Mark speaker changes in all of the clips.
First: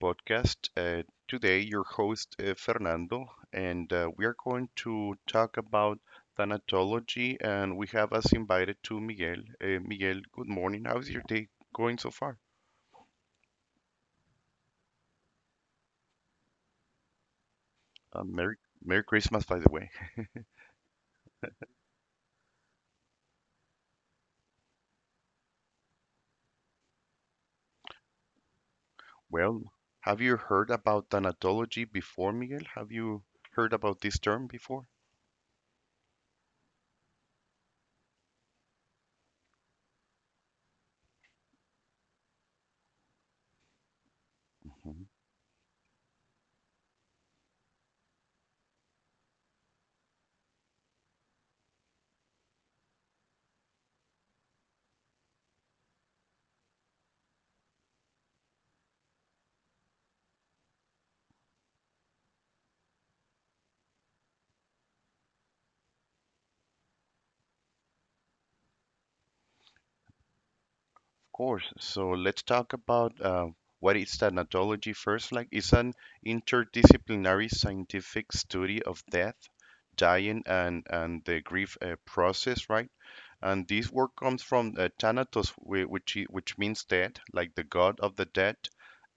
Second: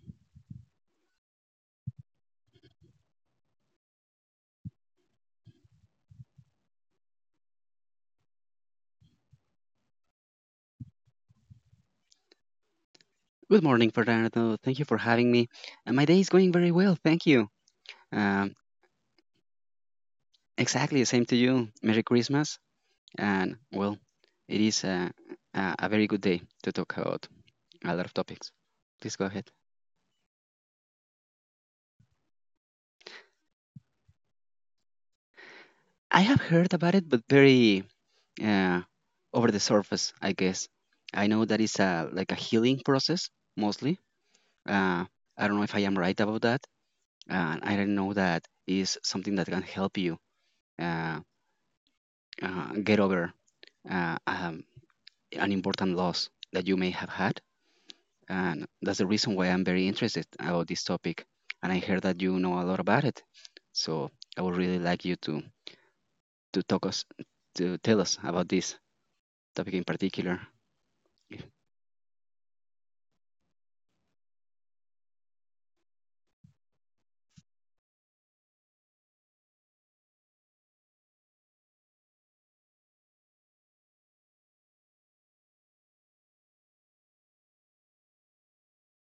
Speaker 1: podcast. Today, your host, Fernando, and we are going to talk about thanatology. And we have us invited to Miguel. Miguel, good morning. How's your day going so far?
Speaker 2: Good morning, Fernando. Thank you for having me. My day is going very well, thank you.
Speaker 1: Uh,
Speaker 2: Um,
Speaker 1: Merry, Merry Christmas, by the way.
Speaker 2: exactly the same to you. Merry Christmas, and well, it is a very good day to talk about a lot of topics. Please go ahead.
Speaker 1: Well, have you heard about thanatology before, Miguel? Have you heard about this term before?
Speaker 2: I have heard about it, but very uh, over the surface, I guess. I know that it's a like a healing process mostly. Uh,
Speaker 1: Mhm.
Speaker 2: I don't know if I am right about that, and I don't know that is something that can help you uh, get over uh, um, an important loss that you may have had. And that's the reason why I'm very interested about this topic. And I heard that you know a lot about it. So I would really like you to talk us to tell us about this topic in particular.
Speaker 1: Of course. So let's talk about what is thanatology first. Like, it's an interdisciplinary scientific study of death, dying, and the grief process, right? And this word comes from Thanatos, which means dead, like the god of the dead,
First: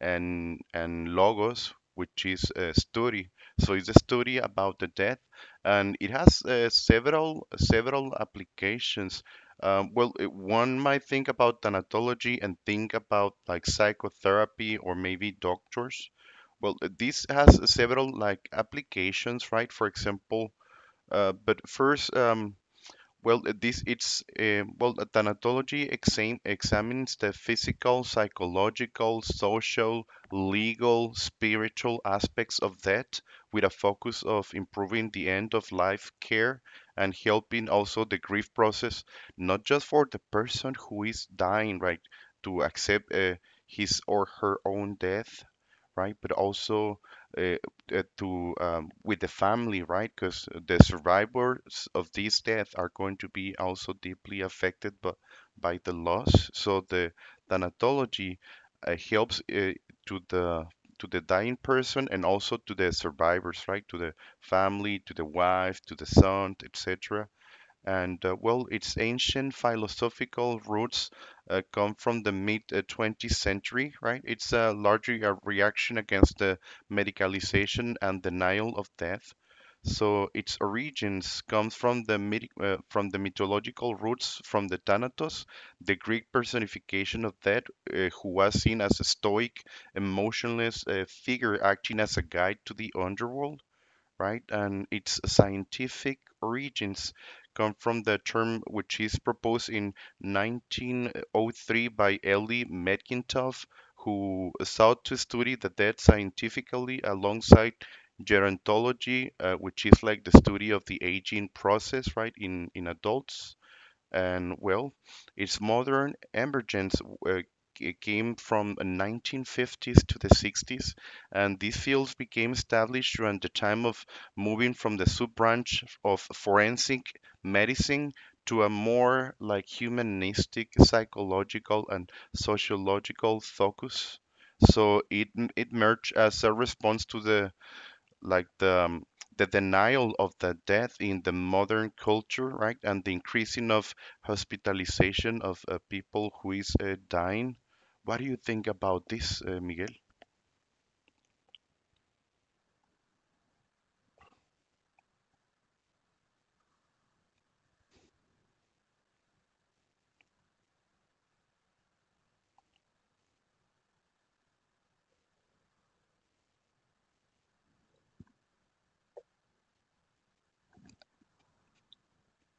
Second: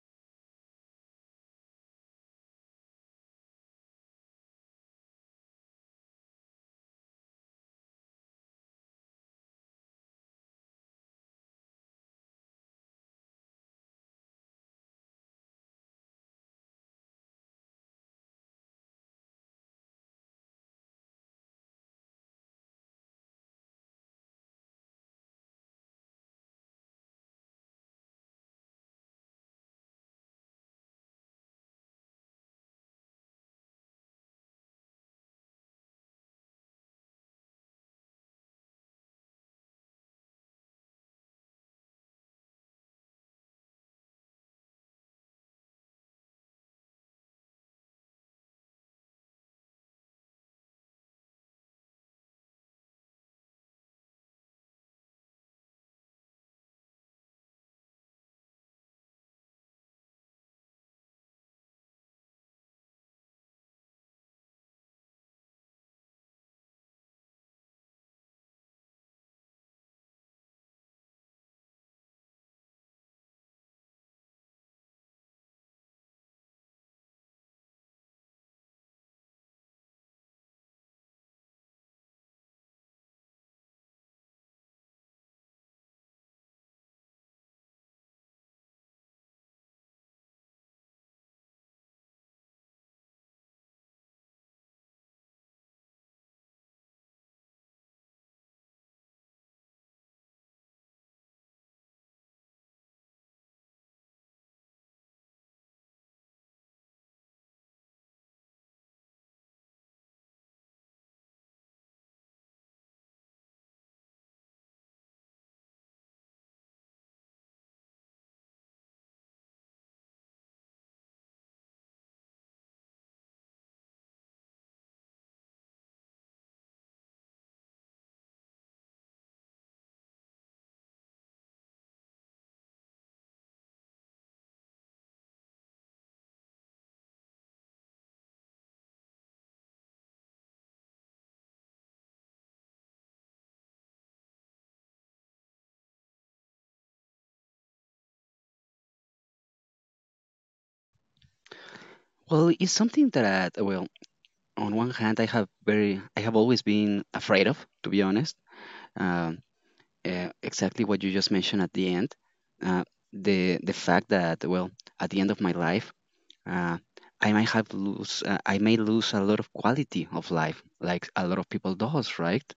Speaker 1: and Logos, which is a study. So it's a story about the death, and it has uh, several applications. Well, one might think about thanatology and think about like psychotherapy or maybe doctors. Well, this has several like applications, right? For example, but first, thanatology examines the physical, psychological, social, legal, spiritual aspects of death with a focus of improving the end of life care and helping also the grief process, not just for the person who is dying, right, to accept his or her own death, right, but also uh, to with the family, right? Because the survivors of these deaths are going to be also deeply affected by the loss. So the thanatology helps to the to the dying person and also to the survivors, right? To the family, to the wife, to the son, etc. And well, its ancient philosophical roots come from the mid 20th century, right? It's largely a reaction against the medicalization and denial of death. So its origins comes from the myth, from the mythological roots from the Thanatos, the Greek personification of death, who was seen as a stoic, emotionless figure acting as a guide to the underworld, right? And its scientific origins come from the term which is proposed in 1903 by Eli Metcalf, who sought to study the dead scientifically alongside gerontology, which is like the study of the aging process, right, in adults. And well, its modern emergence uh, came from 1950s to the 60s, and these fields became established during the time of moving from the sub-branch of forensic medicine to a more like humanistic, psychological, and sociological focus. So it merged as a response to the like the denial of the death in the modern culture, right, and the increasing of hospitalization of people who is dying. What do you think about this, Miguel?
Speaker 2: Well, it's something that well, on one hand, I have very, I have always been afraid of, to be honest. Um, exactly what you just mentioned at the end, uh, the fact that well, at the end of my life, uh, I might have lose I may lose a lot of quality of life, like a lot of people does, right?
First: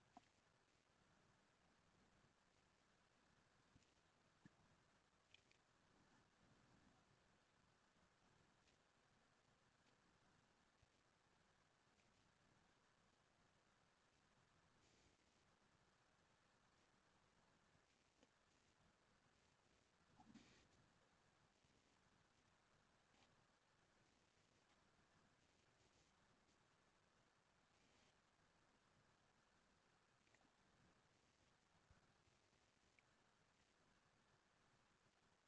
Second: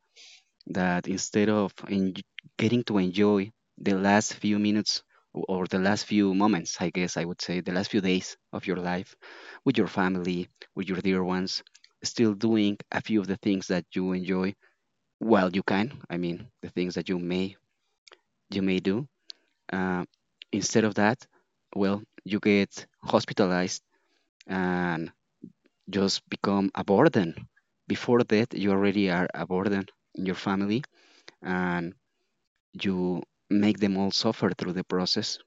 Speaker 2: That instead of getting to enjoy the last few minutes or the last few moments, I guess I would say the last few days of your life with your family, with your dear ones, still doing a few of the things that you enjoy while you can. I mean, the things that you may do. Uh, Instead of that, well, you get hospitalized and just become a burden. Before that, you already are a burden in your family and you make them all suffer through the process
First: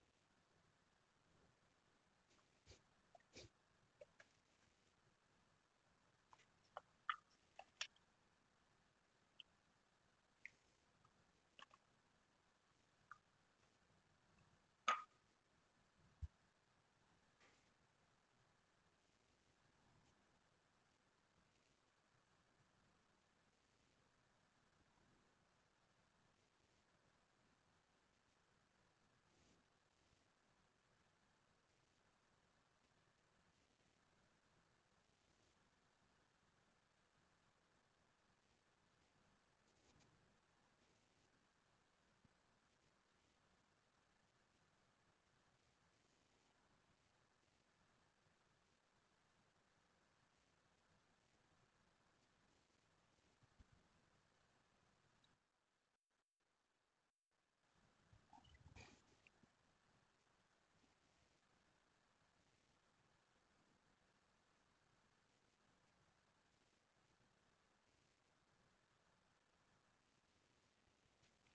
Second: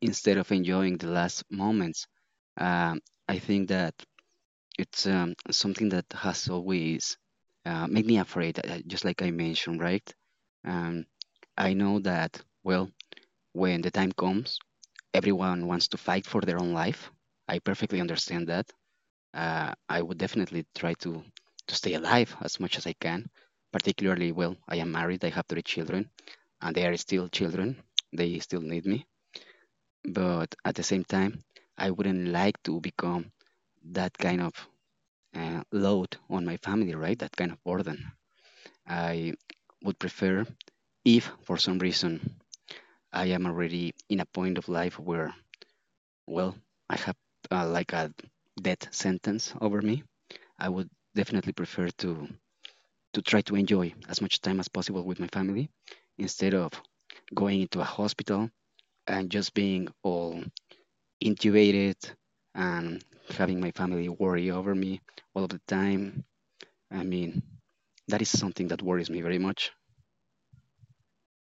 Speaker 2: instead of enjoying the last moments. Um, I think that it's something that has always made me afraid, just like I mentioned, right? Um, I know that, well, when the time comes, everyone wants to fight for their own life. I perfectly understand that. I would definitely try to stay alive as much as I can. Particularly, well, I am married. I have three children, and they are still children. They still need me. But at the same time, I wouldn't like to become that kind of load on my family, right? That kind of burden. I would prefer if, for some reason, I am already in a point of life where, well, I have like a death sentence over me. I would definitely prefer to try to enjoy as much time as possible with my family instead of going into a hospital and just being all intubated and having my family worry over me all of the time. I mean, that is something that worries me very much.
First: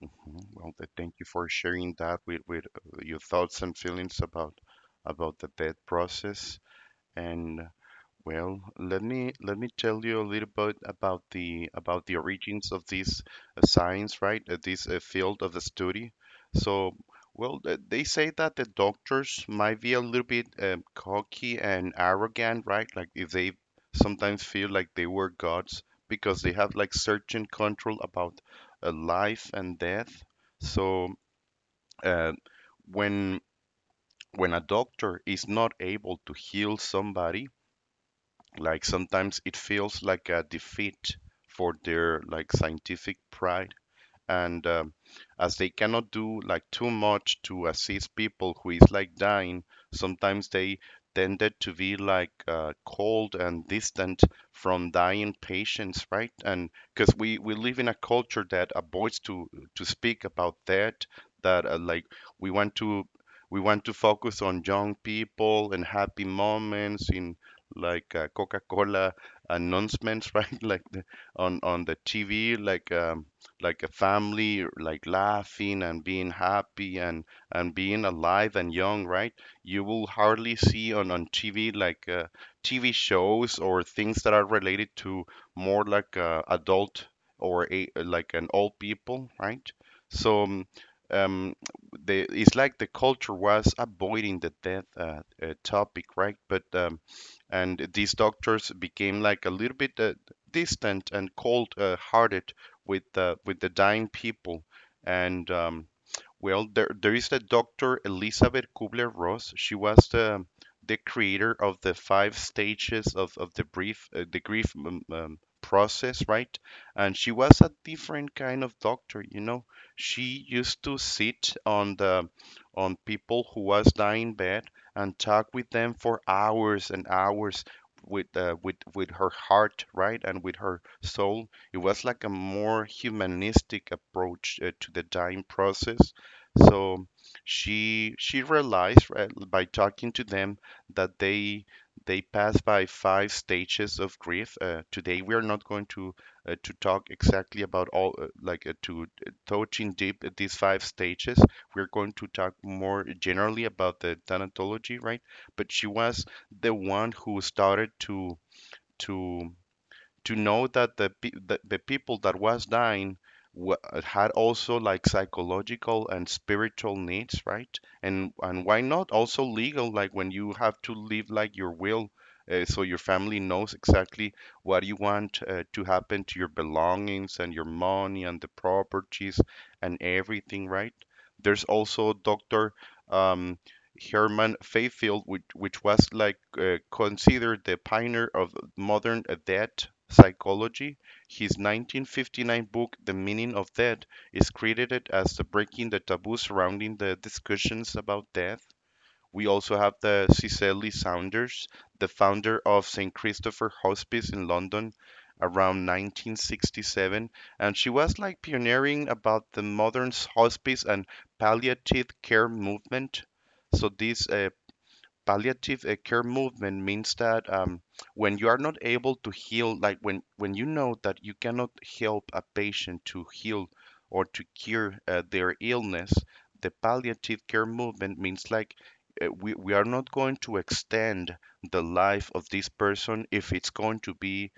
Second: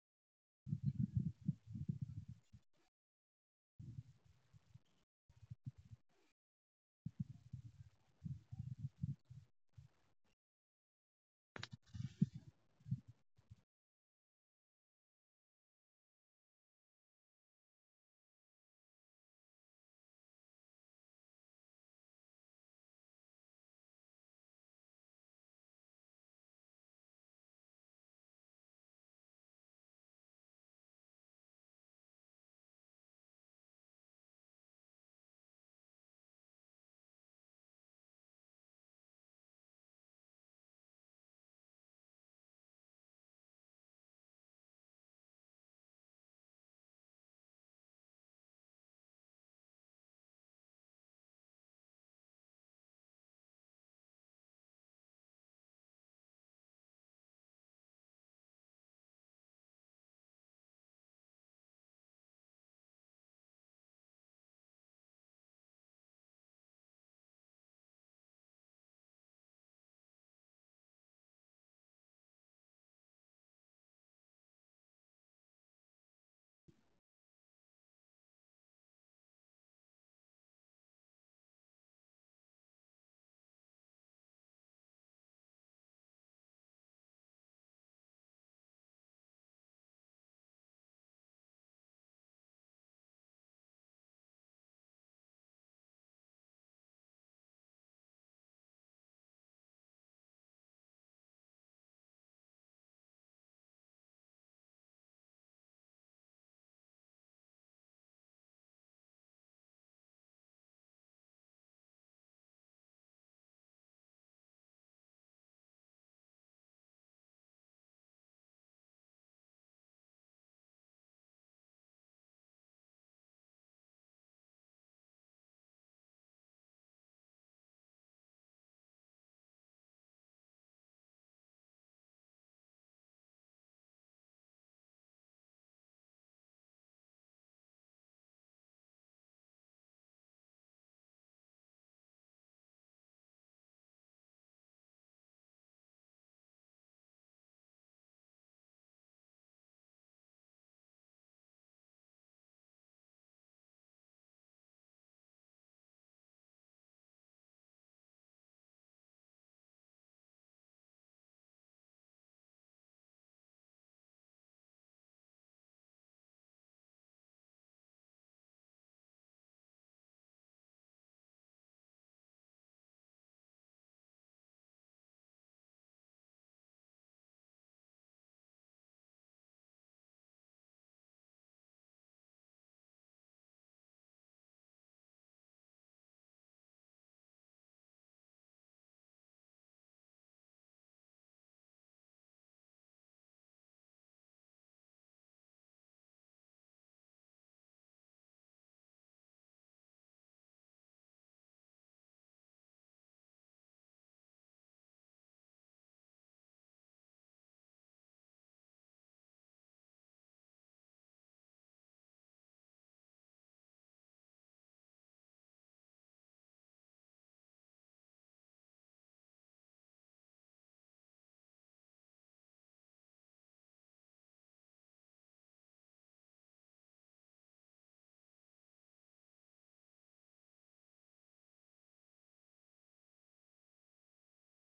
Speaker 1: Mhm. Well, thank you for sharing that with your thoughts and feelings about the death process. And well, let me tell you a little bit about the origins of this science, right? This field of the study. So, well, they say that the doctors might be a little bit cocky and arrogant, right? Like if they sometimes feel like they were gods because they have like certain control about life and death. So, uh, when a doctor is not able to heal somebody, like sometimes it feels like a defeat for their like scientific pride, and as they cannot do like too much to assist people who is like dying, sometimes they tended to be like cold and distant from dying patients, right? And because we live in a culture that avoids to speak about that, that like we want to we want to focus on young people and happy moments in like coca-cola announcements right like on the tv like a family, like laughing and being happy and being alive and young, right? You will hardly see on TV like TV shows or things that are related to more like adult or like an old people, right? So. um, um, it's like the culture was avoiding the death topic, right? But and These doctors became like a little bit distant and cold-hearted with the dying people, and well, there is a Dr. Elizabeth Kubler-Ross. She was the creator of the five stages of the brief, the grief process, right? And she was a different kind of doctor, you know. She used to sit on the on people who was dying bed and talk with them for hours and hours with with her heart, right? And with her soul. It was like a more humanistic approach to the dying process. So she realized, right, by talking to them that they pass by five stages of grief. Today we are not going to talk exactly about all like to touching deep at these five stages. We're going to talk more generally about the thanatology, right? But she was the one who started to to know that the people that was dying wa- had also like psychological and spiritual needs, right? And why not also legal, like when you have to live like your will, so your family knows exactly what you want to happen to your belongings and your money and the properties and everything, right? There's also Doctor um, Herman Fayefield, which was like considered the pioneer of modern debt psychology. His 1959 book, The Meaning of Death, is credited as breaking the taboo surrounding the discussions about death. We also have the Cicely Saunders, the founder of St. Christopher Hospice in London around 1967, and she was like pioneering about the modern hospice and palliative care movement. So this palliative care movement means that when you are not able to heal, like when you know that you cannot help a patient to heal or to cure their illness, the palliative care movement means like we are not going to extend the life of this person if it's going to be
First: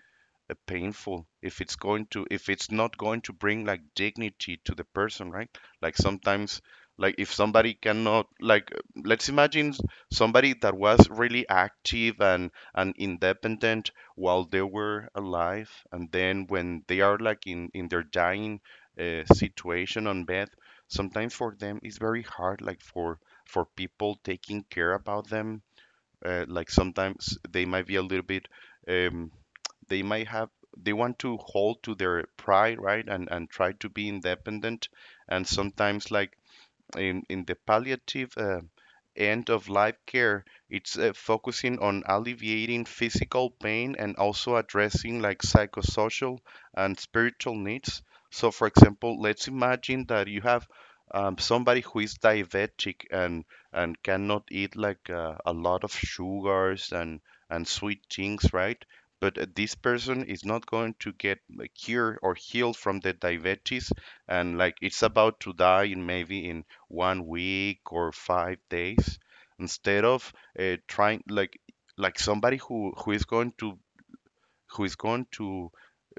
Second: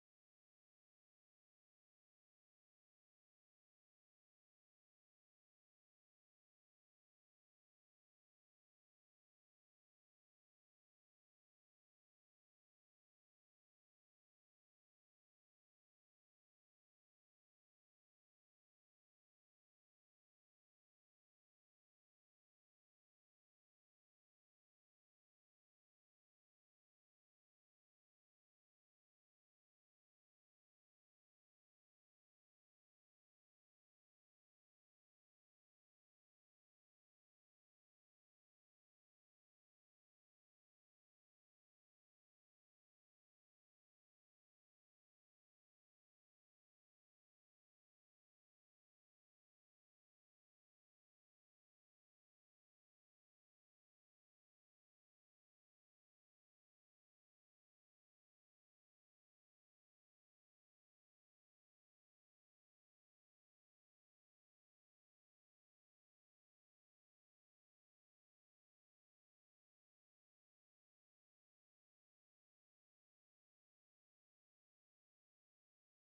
Speaker 1: painful, if it's going to if it's not going to bring like dignity to the person, right? Like sometimes, like if somebody cannot like let's imagine, somebody that was really active and independent while they were alive and then when they are like in their dying situation on bed, sometimes for them it's very hard, like for people taking care about them, like sometimes they might be a little bit um, they might have they want to hold to their pride, right? And try to be independent. And sometimes like in the palliative end of life care, it's focusing on alleviating physical pain and also addressing like psychosocial and spiritual needs. So for example, let's imagine that you have somebody who is diabetic and cannot eat like a lot of sugars and sweet things, right? But this person is not going to get like cured or healed from the diabetes, and like it's about to die in maybe in 1 week or 5 days. Instead of trying like somebody who who is going to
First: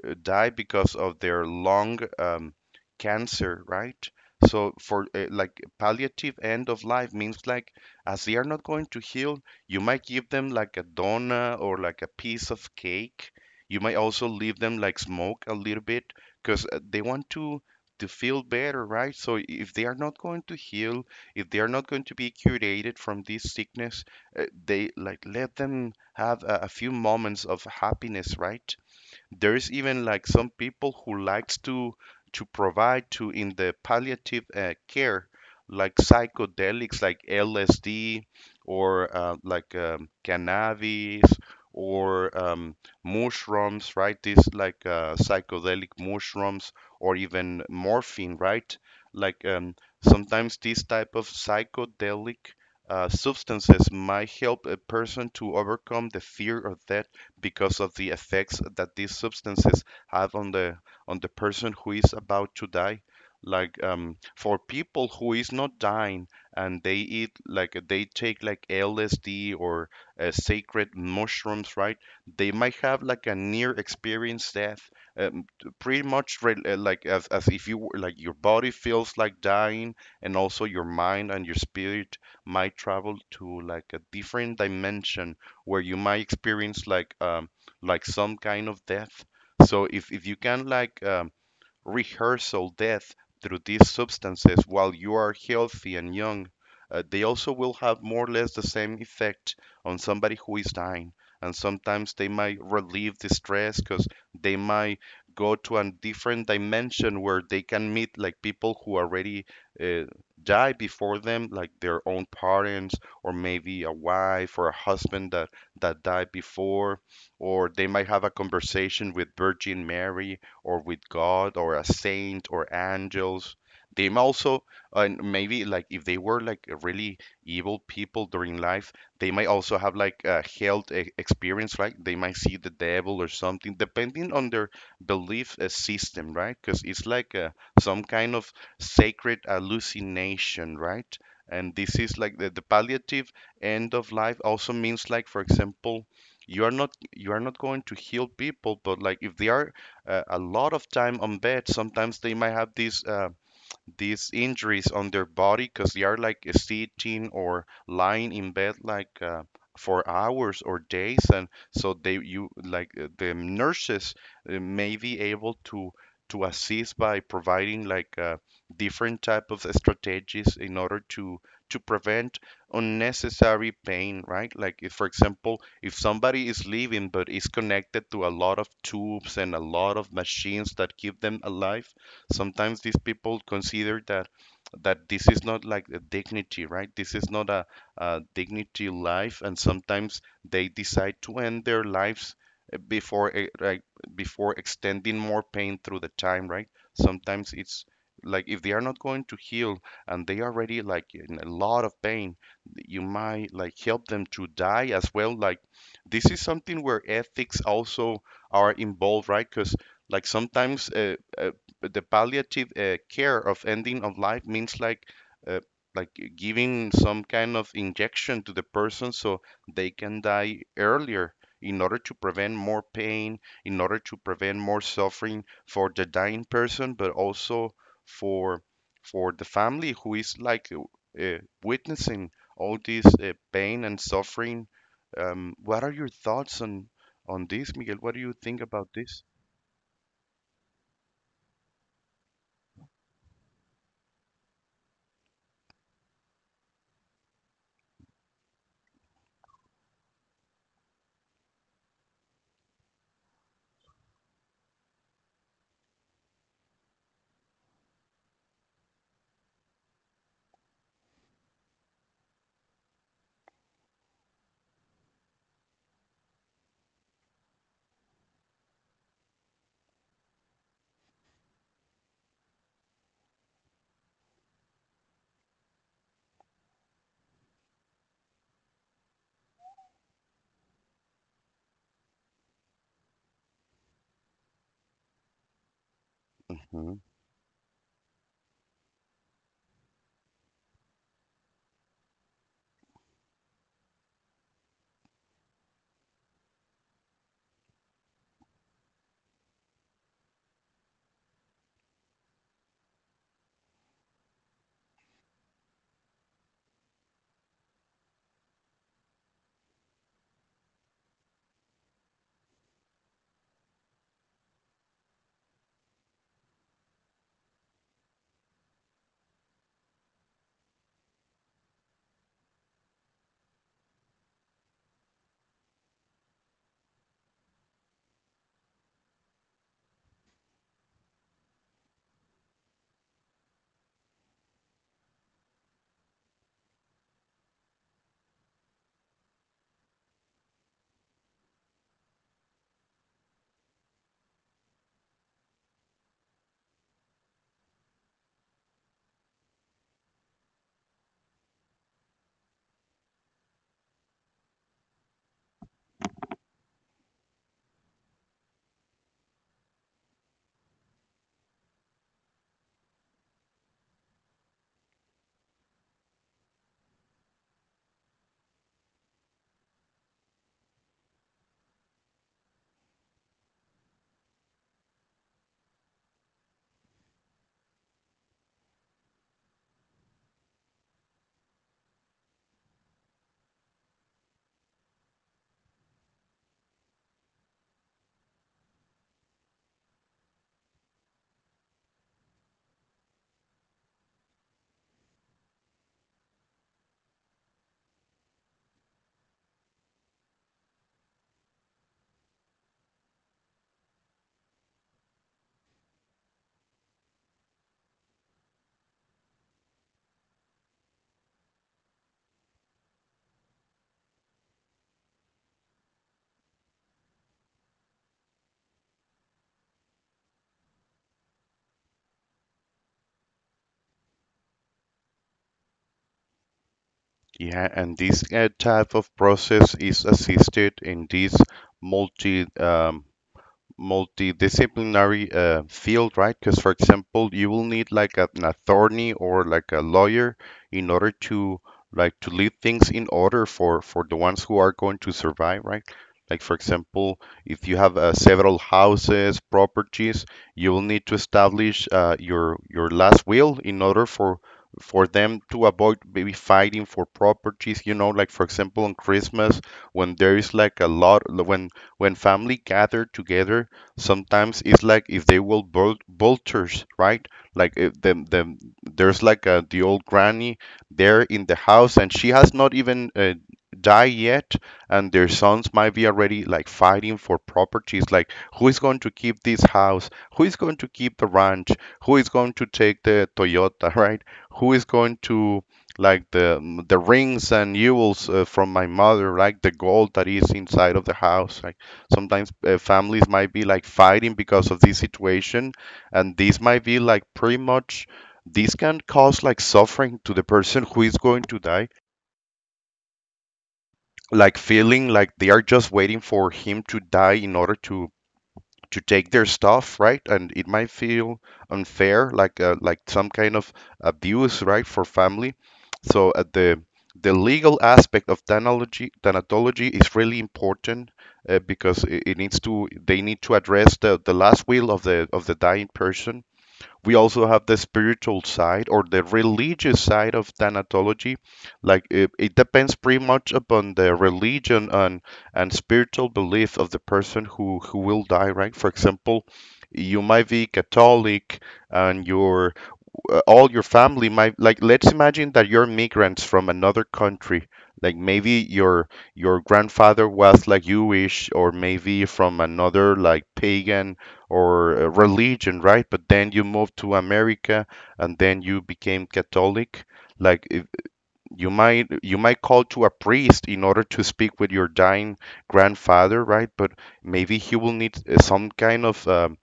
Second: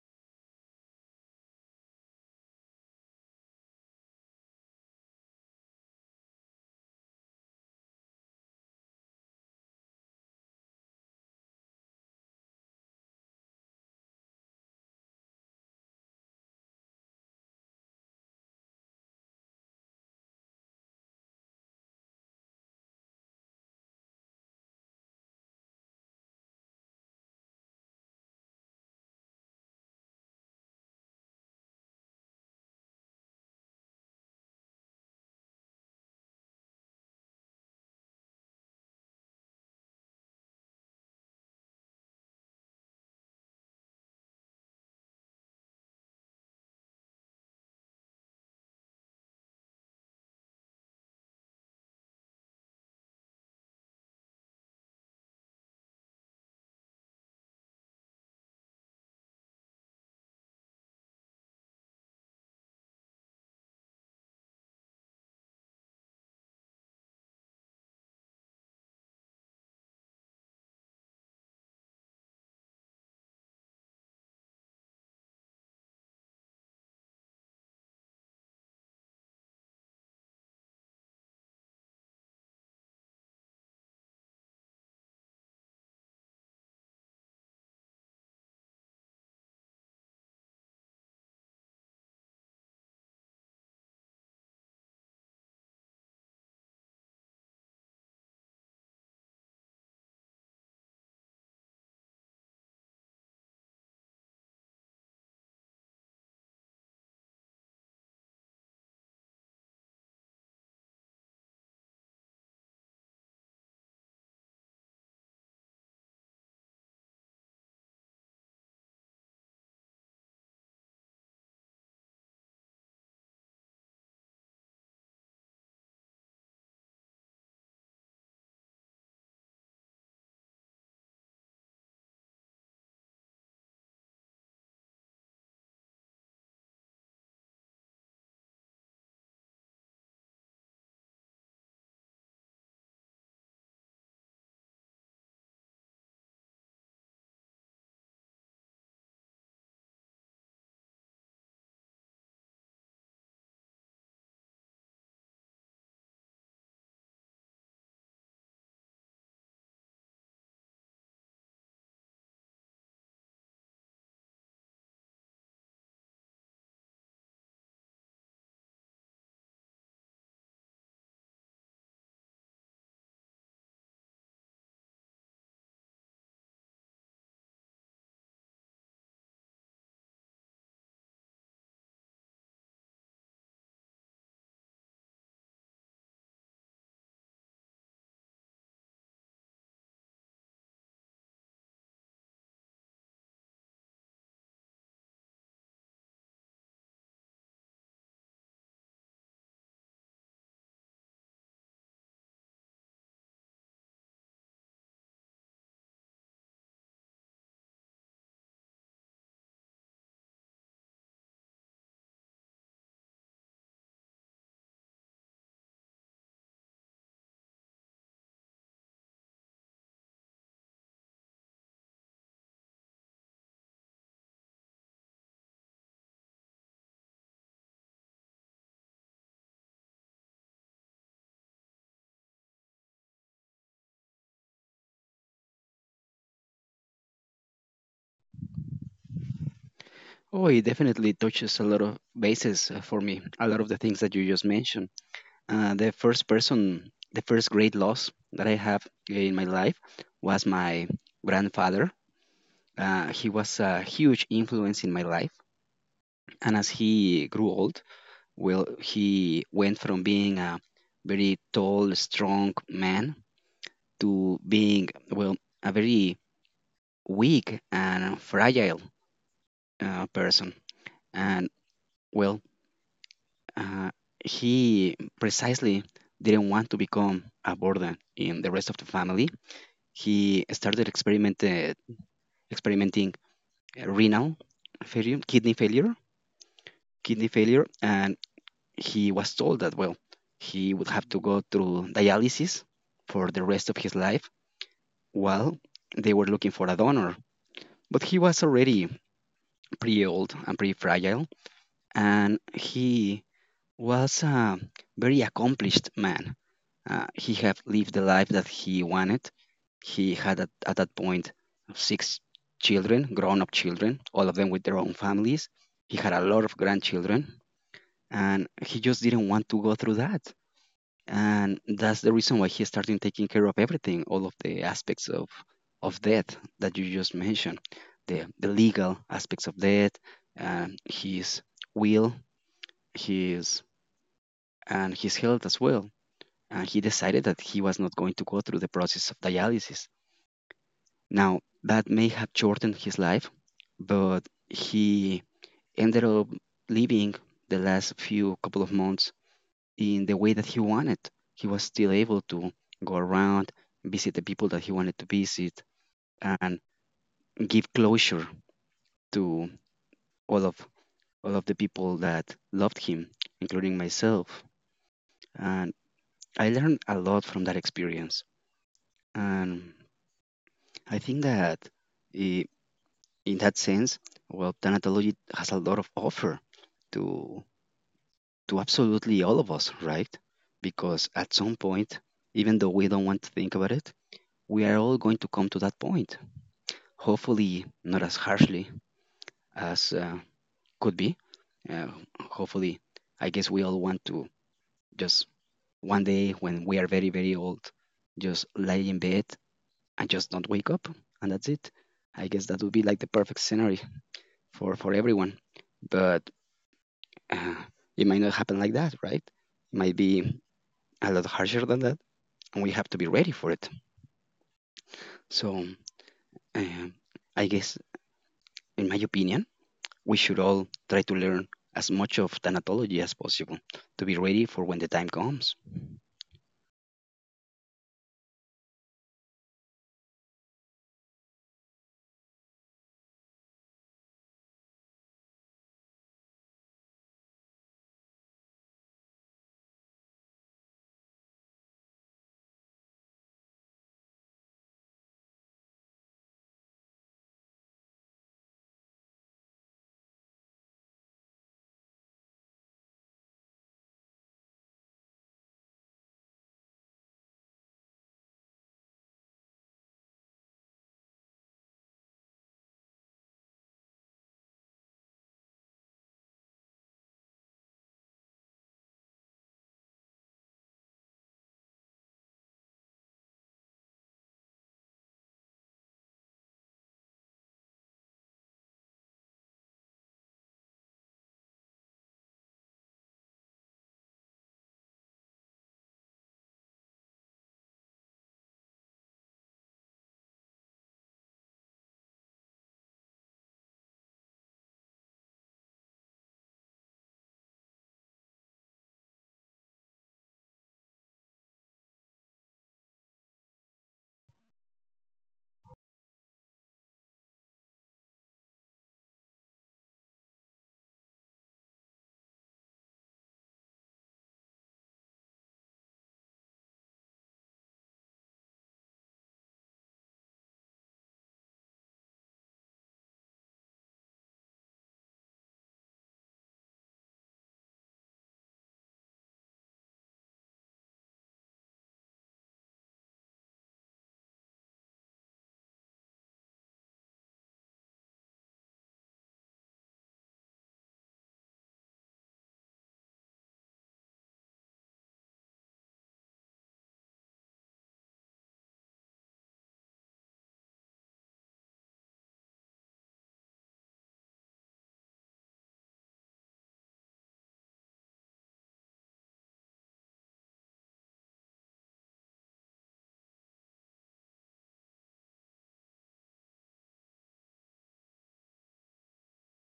Speaker 1: die because of their lung cancer, right? So for like palliative end of life means like as they are not going to heal, you might give them like a donut or like a piece of cake. You might also leave them like smoke a little bit because they want to feel better, right? So if they are not going to heal, if they are not going to be curated from this sickness, they like let them have a few moments of happiness, right? There's even like some people who likes to provide to in the palliative care like psychedelics like LSD or cannabis or mushrooms, right? These like psychedelic mushrooms or even morphine, right? Like sometimes these type of psychedelic substances might help a person to overcome the fear of death because of the effects that these substances have on the person who is about to die. Like for people who is not dying and they eat like they take like LSD or sacred mushrooms, right? They might have like a near experience death, um, like as if you were like your body feels like dying, and also your mind and your spirit might travel to like a different dimension where you might experience like some kind of death. So if you can like rehearsal death through these substances while you are healthy and young, they also will have more or less the same effect on somebody who is dying. And sometimes they might relieve the stress because they might go to a different dimension where they can meet like people who already uh, died before them, like their own parents or maybe a wife or a husband that died before, or they might have a conversation with Virgin Mary or with God or a saint or angels. They also, and maybe like if they were like really evil people during life, they might also have like a health experience, right? They might see the devil or something, depending on their belief system, right? Because it's like some kind of sacred hallucination, right? And this is like the palliative end of life also means like, for example, you are not going to heal people, but like if they are a lot of time on bed. Sometimes they might have these injuries on their body because they are like sitting or lying in bed like for hours or days, and so they you like the nurses may be able to assist by providing like different type of strategies in order to prevent unnecessary pain, right? Like if, for example, if somebody is living but is connected to a lot of tubes and a lot of machines that keep them alive, sometimes these people consider that this is not like a dignity, right? This is not a dignity life, and sometimes they decide to end their lives like before extending more pain through the time, right? Sometimes it's like if they are not going to heal and they are already like in a lot of pain, you might like help them to die as well. Like this is something where ethics also are involved, right? Because like sometimes the palliative care of ending of life means uh, like giving some kind of injection to the person so they can die earlier in order to prevent more pain, in order to prevent more suffering for the dying person but also for for the family who is like witnessing all this pain and suffering. What are your thoughts on this, Miguel? What do you think about this?
Speaker 2: Oh, it definitely touches a lot of bases for me, a lot of the things that you just mentioned. The first person, the first great loss that I have in my life was my grandfather. He was a huge influence in my life. And as he grew old, well, he went from being a very tall, strong man to being, well, a very weak and fragile person. And, well, uh, he precisely didn't want to become a burden in the rest of the family. He experimenting renal failure, kidney failure, kidney failure, and he was told that, well, he would have to go through dialysis for the rest of his life while they were looking for a donor. But he was already pretty old and pretty fragile, and he was a very accomplished man. He had lived the life that he wanted. He had, at that point, six children, grown up children, all of them with their own families. He had a lot of grandchildren, and he just didn't want to go through that. And that's the reason why he's starting taking care of everything, all of the aspects of death that you just mentioned, the legal aspects of death and his will his and his health as well. And he decided that he was not going to go through the process of dialysis. Now, that may have shortened his life, but he ended up living the last few couple of months in the way that he wanted. He was still able to go around, visit the people that he wanted to visit, and give closure to all of all of the people that loved him, including myself. And I learned a lot from that experience. And I think that i- in that sense, well, thanatology has a lot of offer to to absolutely all of us, right? Because at some point, even though we don't want to think about it, we are all going to come to that point. Hopefully, not as harshly as could be. Uh, Hopefully, I guess we all want to just one day when we are very, very old, just lie in bed and just don't wake up, and that's it. I guess that would be like the perfect scenario for everyone, but uh, it might not happen like that, right? It might be a lot harsher than that, and we have to be ready for it. So, um I guess, in my opinion, we should all try to learn as much of thanatology as possible to be ready for when the time comes.
Speaker 1: Yeah, and this type of process is assisted in these multi-disciplines multidisciplinary field, right? Because, for example, you will need like an attorney or like a lawyer in order to like to lead things in order for the ones who are going to survive, right? Like, for example, if you have several houses, properties, you will need to establish your last will in order for them to avoid maybe fighting for properties. You know, like for example, on Christmas, when there is like a lot, when family gather together, sometimes it's like if they will vultures, right? Like if them, there's like a, the old granny there in the house and she has not even died yet, and their sons might be already like fighting for properties, like who is going to keep this house, who is going to keep the ranch, who is going to take the Toyota right, who is going to like the rings and jewels from my mother, like the gold that is inside of the house, like sometimes families might be like fighting because of this situation, and these might be like pretty much, these can cause like suffering to the person who is going to die, like feeling like they are just waiting for him to die in order to take their stuff, right? And it might feel unfair, like some kind of abuse, right, for family. So the legal aspect of thanatology, thanatology is really important because it needs to they need to address the last will of the dying person. We also have the spiritual side or the religious side of thanatology. Like it depends pretty much upon the religion and spiritual belief of the person who will die, right? For example, you might be Catholic and you're all your family might, like let's imagine that you're migrants from another country, like maybe your grandfather was like Jewish or maybe from another like pagan or religion, right? But then you moved to America and then you became Catholic, like if you might, you might call to a priest in order to speak with your dying grandfather, right? But maybe he will need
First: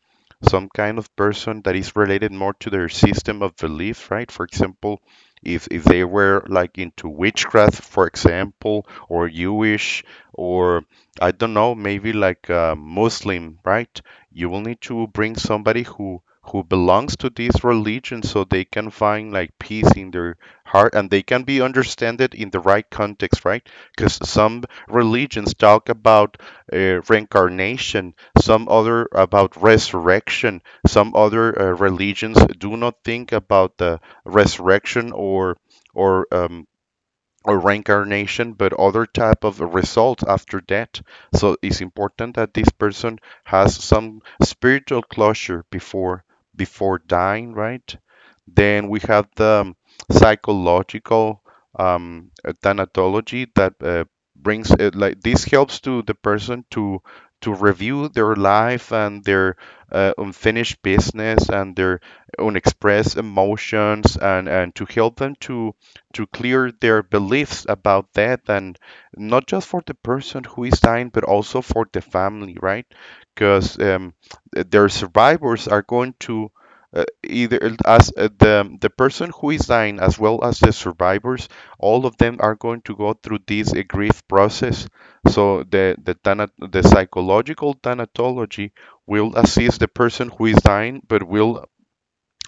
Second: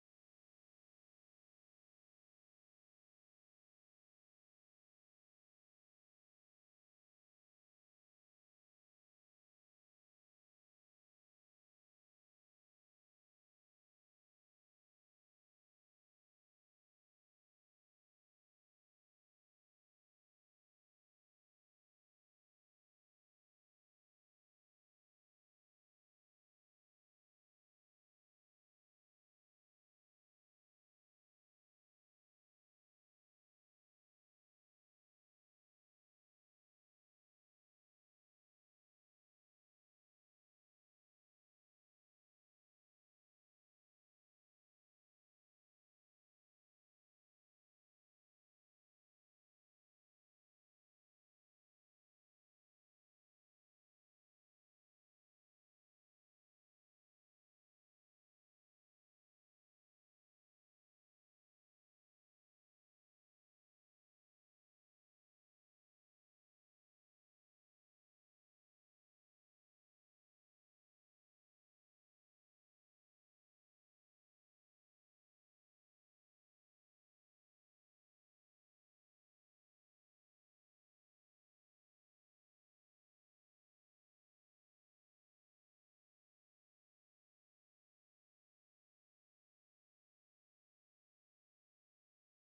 Speaker 1: some kind of person that is related more to their system of belief, right? For example, if they were like into witchcraft, for example, or Jewish or I don't know, maybe like Muslim, right? You will need to bring somebody who belongs to this religion so they can find like peace in their hard and they can be understood in the right context, right? Because some religions talk about reincarnation, some other about resurrection, some other religions do not think about the resurrection or or um, or reincarnation but other type of results after that. So it's important that this person has some spiritual closure before before dying, right? Then we have the psychological thanatology that brings it, like this helps to the person to review their life and their unfinished business and their unexpressed emotions and to help them to clear their beliefs about that, and not just for the person who is dying but also for the family, right? Because their survivors are going to either as the person who is dying as well as the survivors, all of them are going to go through this grief process. So the psychological thanatology will assist the person who is dying but will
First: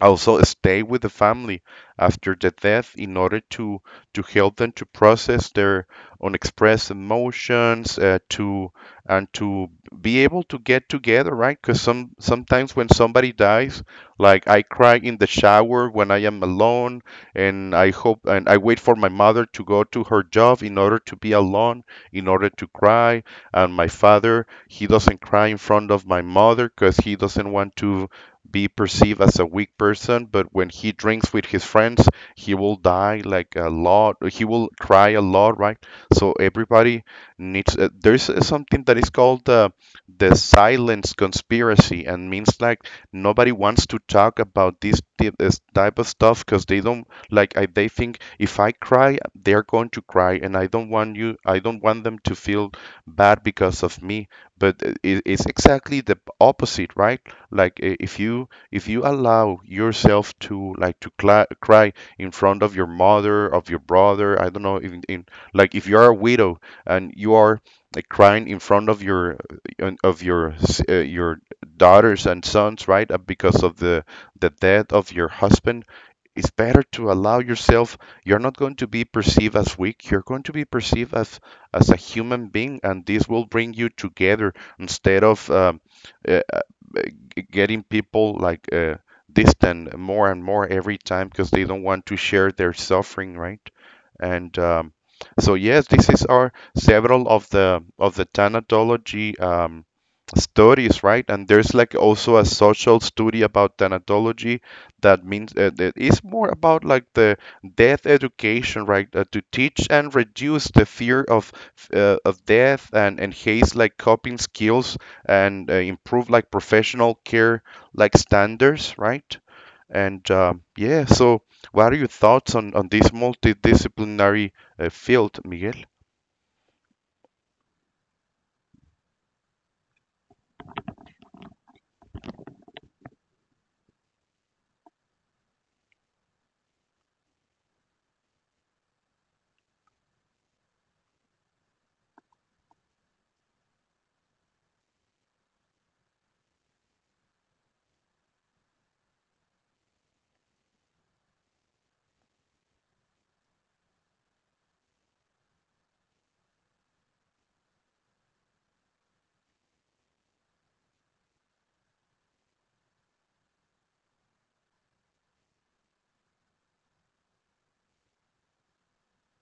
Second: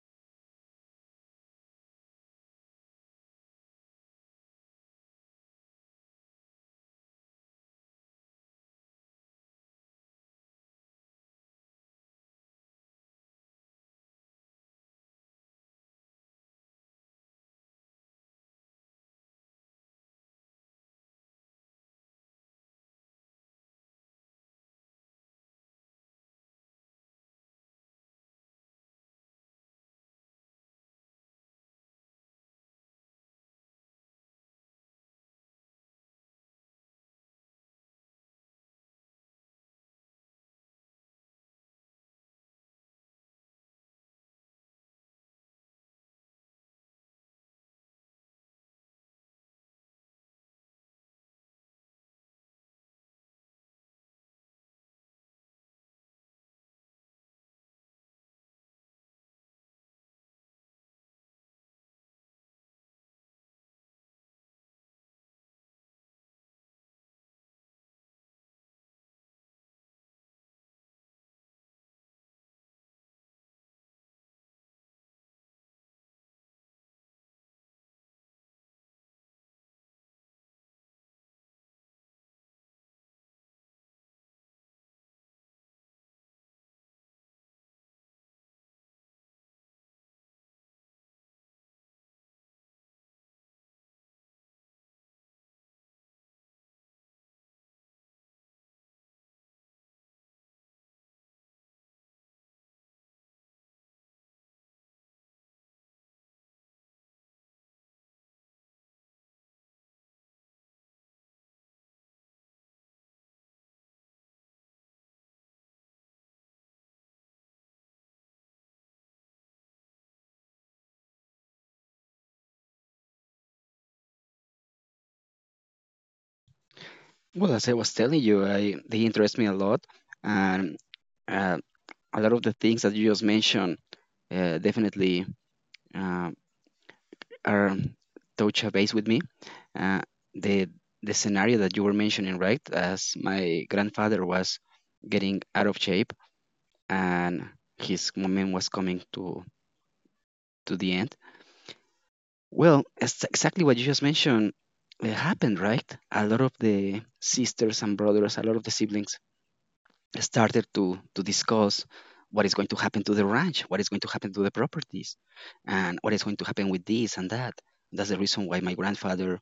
Speaker 1: also stay with the family after the death in order to help them to process their unexpressed emotions, to and to be able to get together, right? Because some sometimes when somebody dies, like I cry in the shower when I am alone, and I hope and I wait for my mother to go to her job in order to be alone, in order to cry. And my father, he doesn't cry in front of my mother because he doesn't want to be perceived as a weak person, but when he drinks with his friends, he will die like a lot. He will cry a lot, right? So everybody needs. There's something that is called the silence conspiracy, and means like nobody wants to talk about this, this type of stuff because they don't like. I, they think if I cry, they're going to cry, and I don't want you. I don't want them to feel bad because of me. But it's exactly the opposite, right? Like if you allow yourself to like to cla cry in front of your mother, of your brother, I don't know, in like if you are a widow and you are like crying in front of your your daughters and sons, right? Because of the death of your husband, it's better to allow yourself. You're not going to be perceived as weak, you're going to be perceived as a human being, and this will bring you together instead of uh, getting people like distant more and more every time because they don't want to share their suffering, right? And so yes, this is our several of the thanatology studies, right? And there's like also a social study about thanatology that means that is more about like the death education, right? To teach and reduce the fear of death and haste like coping skills and improve like professional care like standards, right? And yeah, so what are your thoughts on this multidisciplinary field, Miguel?
Speaker 2: Well, as I was telling you, I, they interest me a lot, and uh, a lot of the things that you just mentioned definitely uh, are touch a base with me. Uh, the the scenario that you were mentioning, right? As my grandfather was getting out of shape and his moment was coming to the end. Well, it's exactly what you just mentioned. It happened, right? A lot of the sisters and brothers, a lot of the siblings started to discuss what is going to happen to the ranch, what is going to happen to the properties, and what is going to happen with this and that. That's the reason why my grandfather uh,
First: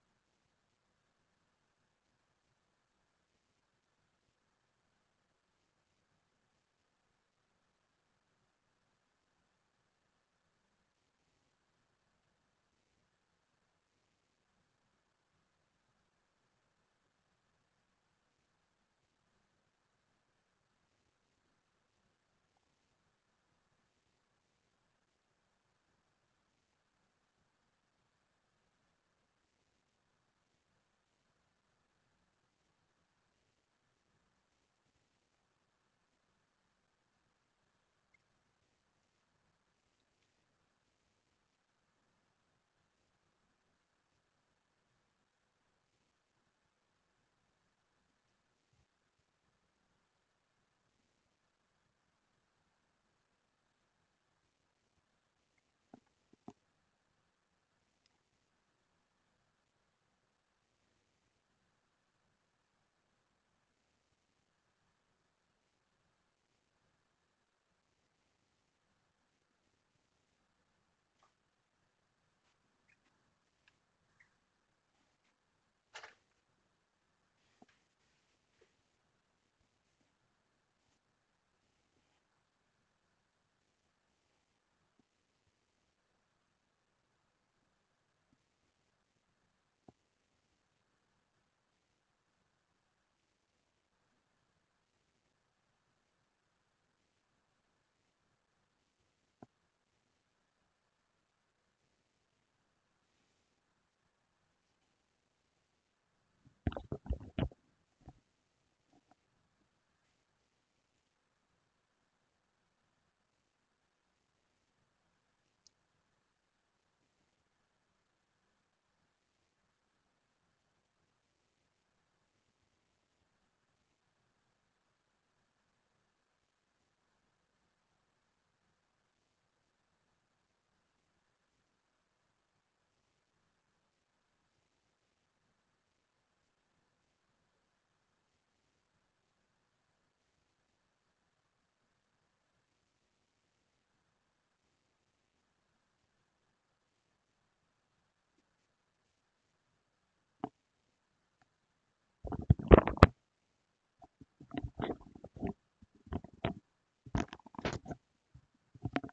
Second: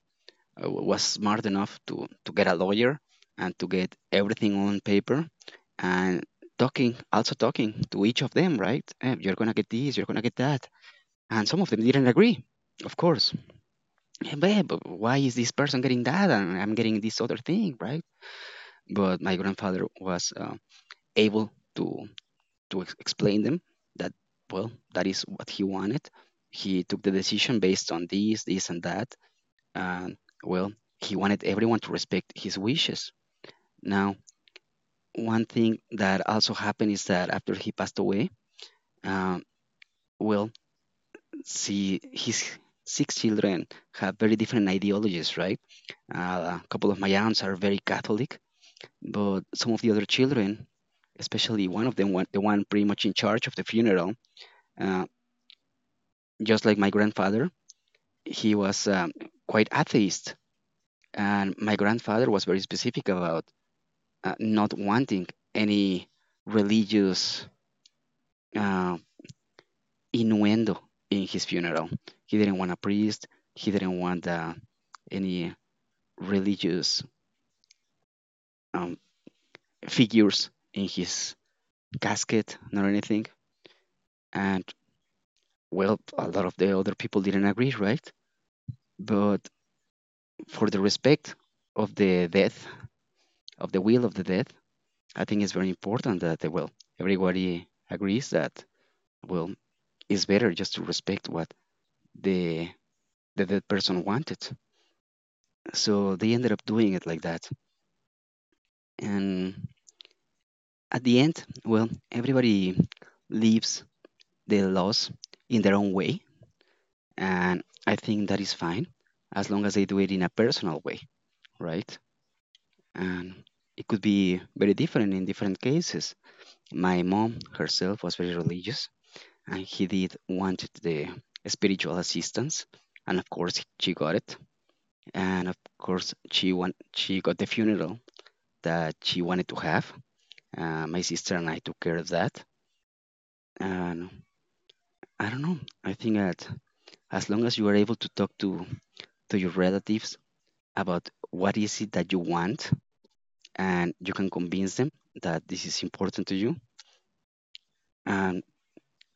Speaker 2: w- was smart enough to get a lawyer and to get everything on paper and talking, also talking to each of them, right? "Eh, you're gonna get this, you're gonna get that," and some of them didn't agree, of course. "Eh, babe, why is this person getting that and I'm getting this other thing, right?" But my grandfather was able to to explain them that well, that is what he wanted. He took the decision based on this, this, and that, and well, he wanted everyone to respect his wishes. Now, one thing that also happened is that after he passed away, um, well, see, his six children have very different ideologies, right? A couple of my aunts are very Catholic. But some of the other children, especially one of them, one, the one pretty much in charge of the funeral, uh, just like my grandfather, he was quite atheist. And my grandfather was very specific about not wanting any religious uh, innuendo in his funeral. He didn't want a priest, he didn't want any religious um, figures in his casket, nor anything. And well, a lot of the other people didn't agree, right? But for the respect of the death, of the will of the death, I think it's very important that, well, everybody agrees that, well, it's better just to respect what the the dead person wanted. So they ended up doing it like that. And at the end, well, everybody lives the laws in their own way. And I think that is fine as long as they do it in a personal way, right? And it could be very different in different cases. My mom herself was very religious, and he did wanted the spiritual assistance, and of course she got it, and of course she got the funeral that she wanted to have. My sister and I took care of that, and I don't know. I think that as long as you are able to talk to your relatives about what is it that you want, and you can convince them that this is important to you, and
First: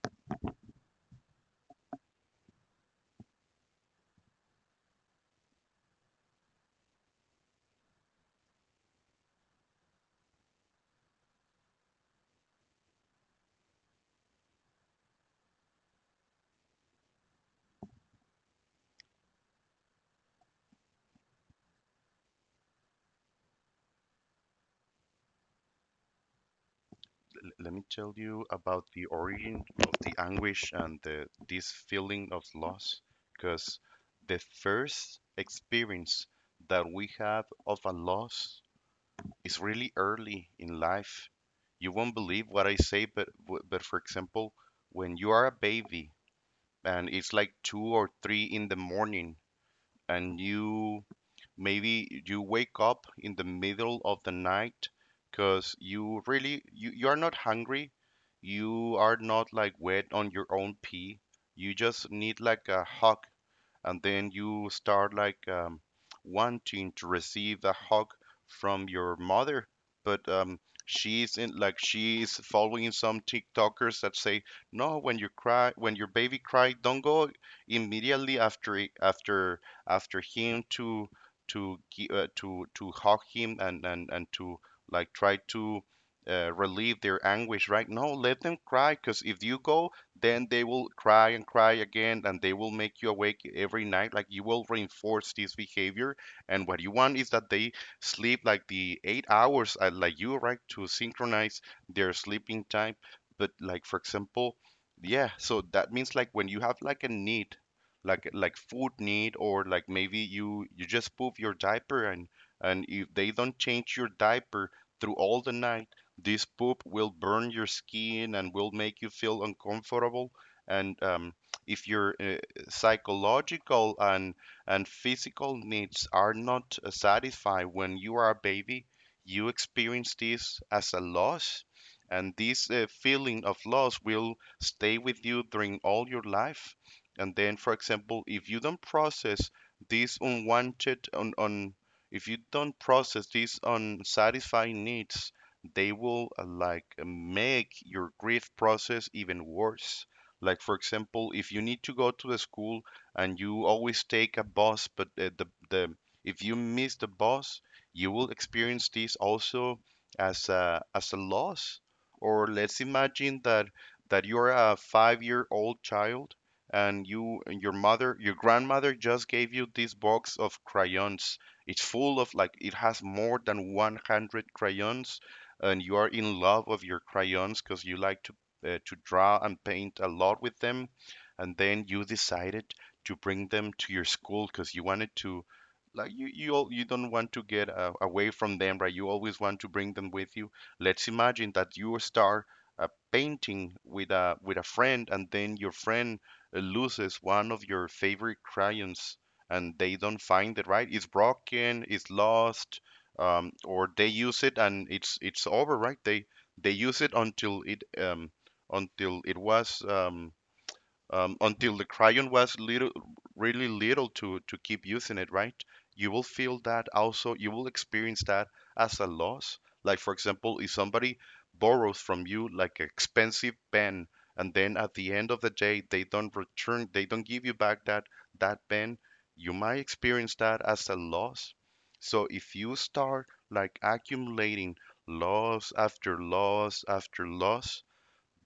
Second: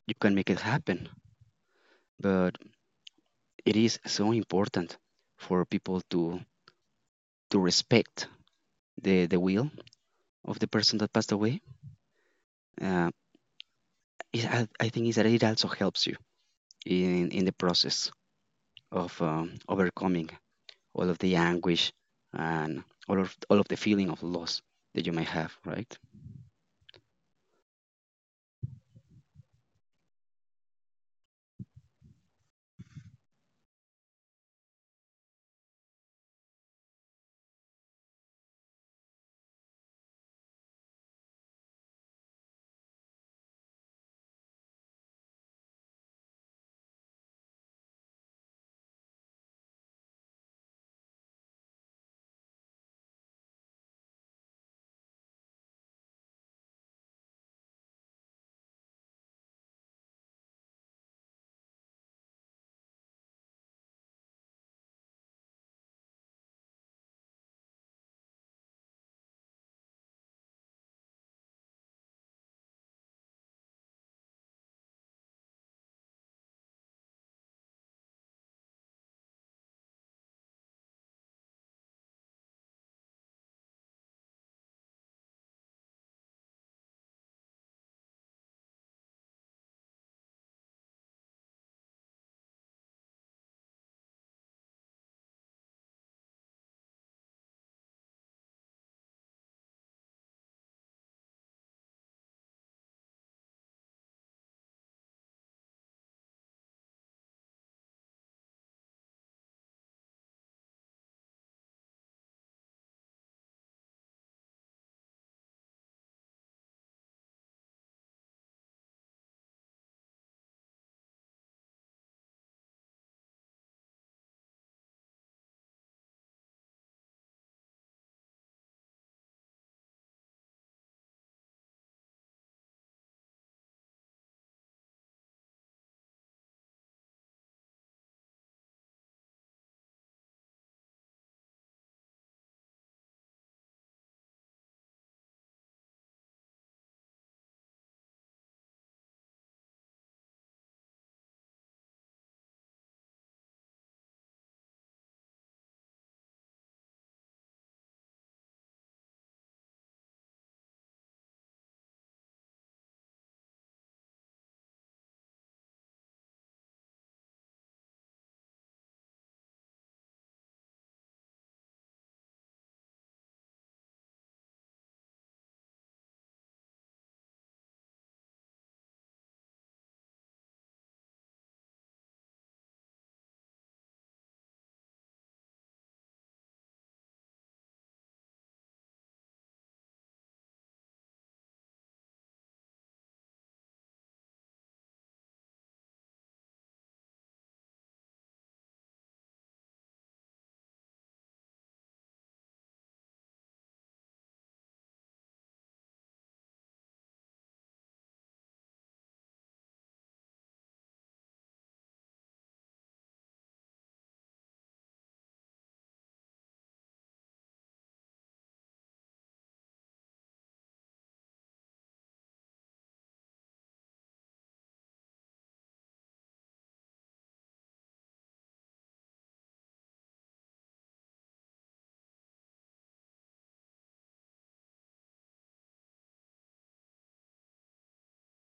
Speaker 2: you can make it happen. But it is so important for people to respect the will of the person that passed away. Uh, I think is that it also helps you in the process of overcoming all of the anguish and all of the feeling of loss that you might have. Right?
Speaker 1: Let me tell you about the origin of the anguish and this feeling of loss, because the first experience that we have of a loss is really early in life. You won't believe what I say, but but for example, when you are a baby and it's like two or three in the morning and you maybe you wake up in the middle of the night because you are not hungry, you are not like wet on your own pee, you just need like a hug. And then you start like wanting to receive a hug from your mother, but she's in like she's following some TikTokers that say, no, when you cry, when your baby cry, don't go immediately after it- after after him to to hug him and to like try to relieve their anguish, right? No, let them cry, because if you go then they will cry and cry again and they will make you awake every night, like you will reinforce this behavior. And what you want is that they sleep like the 8 hours like you, right, to synchronize their sleeping time. But like for example, yeah, so that means like when you have like a need, like food need, or like maybe you just poop your diaper, and if they don't change your diaper through all the night, this poop will burn your skin and will make you feel uncomfortable. And if your psychological and physical needs are not satisfied when you are a baby, you experience this as a loss. And this feeling of loss will stay with you during all your life. And then, for example, if you don't process these unwanted, on, if you don't process these unsatisfying needs, they will like make your grief process even worse. Like for example, if you need to go to the school and you always take a bus, but the if you miss the bus, you will experience this also as a loss. Or let's imagine that you're a five-year-old child and your grandmother just gave you this box of crayons. It's full of like it has more than 100 crayons, and you are in love of your crayons because you like to draw and paint a lot with them. And then you decided to bring them to your school because you wanted to like you don't want to get away from them, right? You always want to bring them with you. Let's imagine that you start a painting with a friend, and then your friend loses one of your favorite crayons, and they don't find it, right? It's broken, it's lost, or they use it and it's over, right? They use it until it until it was until the crayon was little, really little to keep using it, right? You will feel that also. You will experience that as a loss. Like for example, if somebody borrows from you like an expensive pen, and then at the end of the day they don't return, they don't give you back that pen, you might experience that as a loss. So if you start like accumulating loss after loss after loss,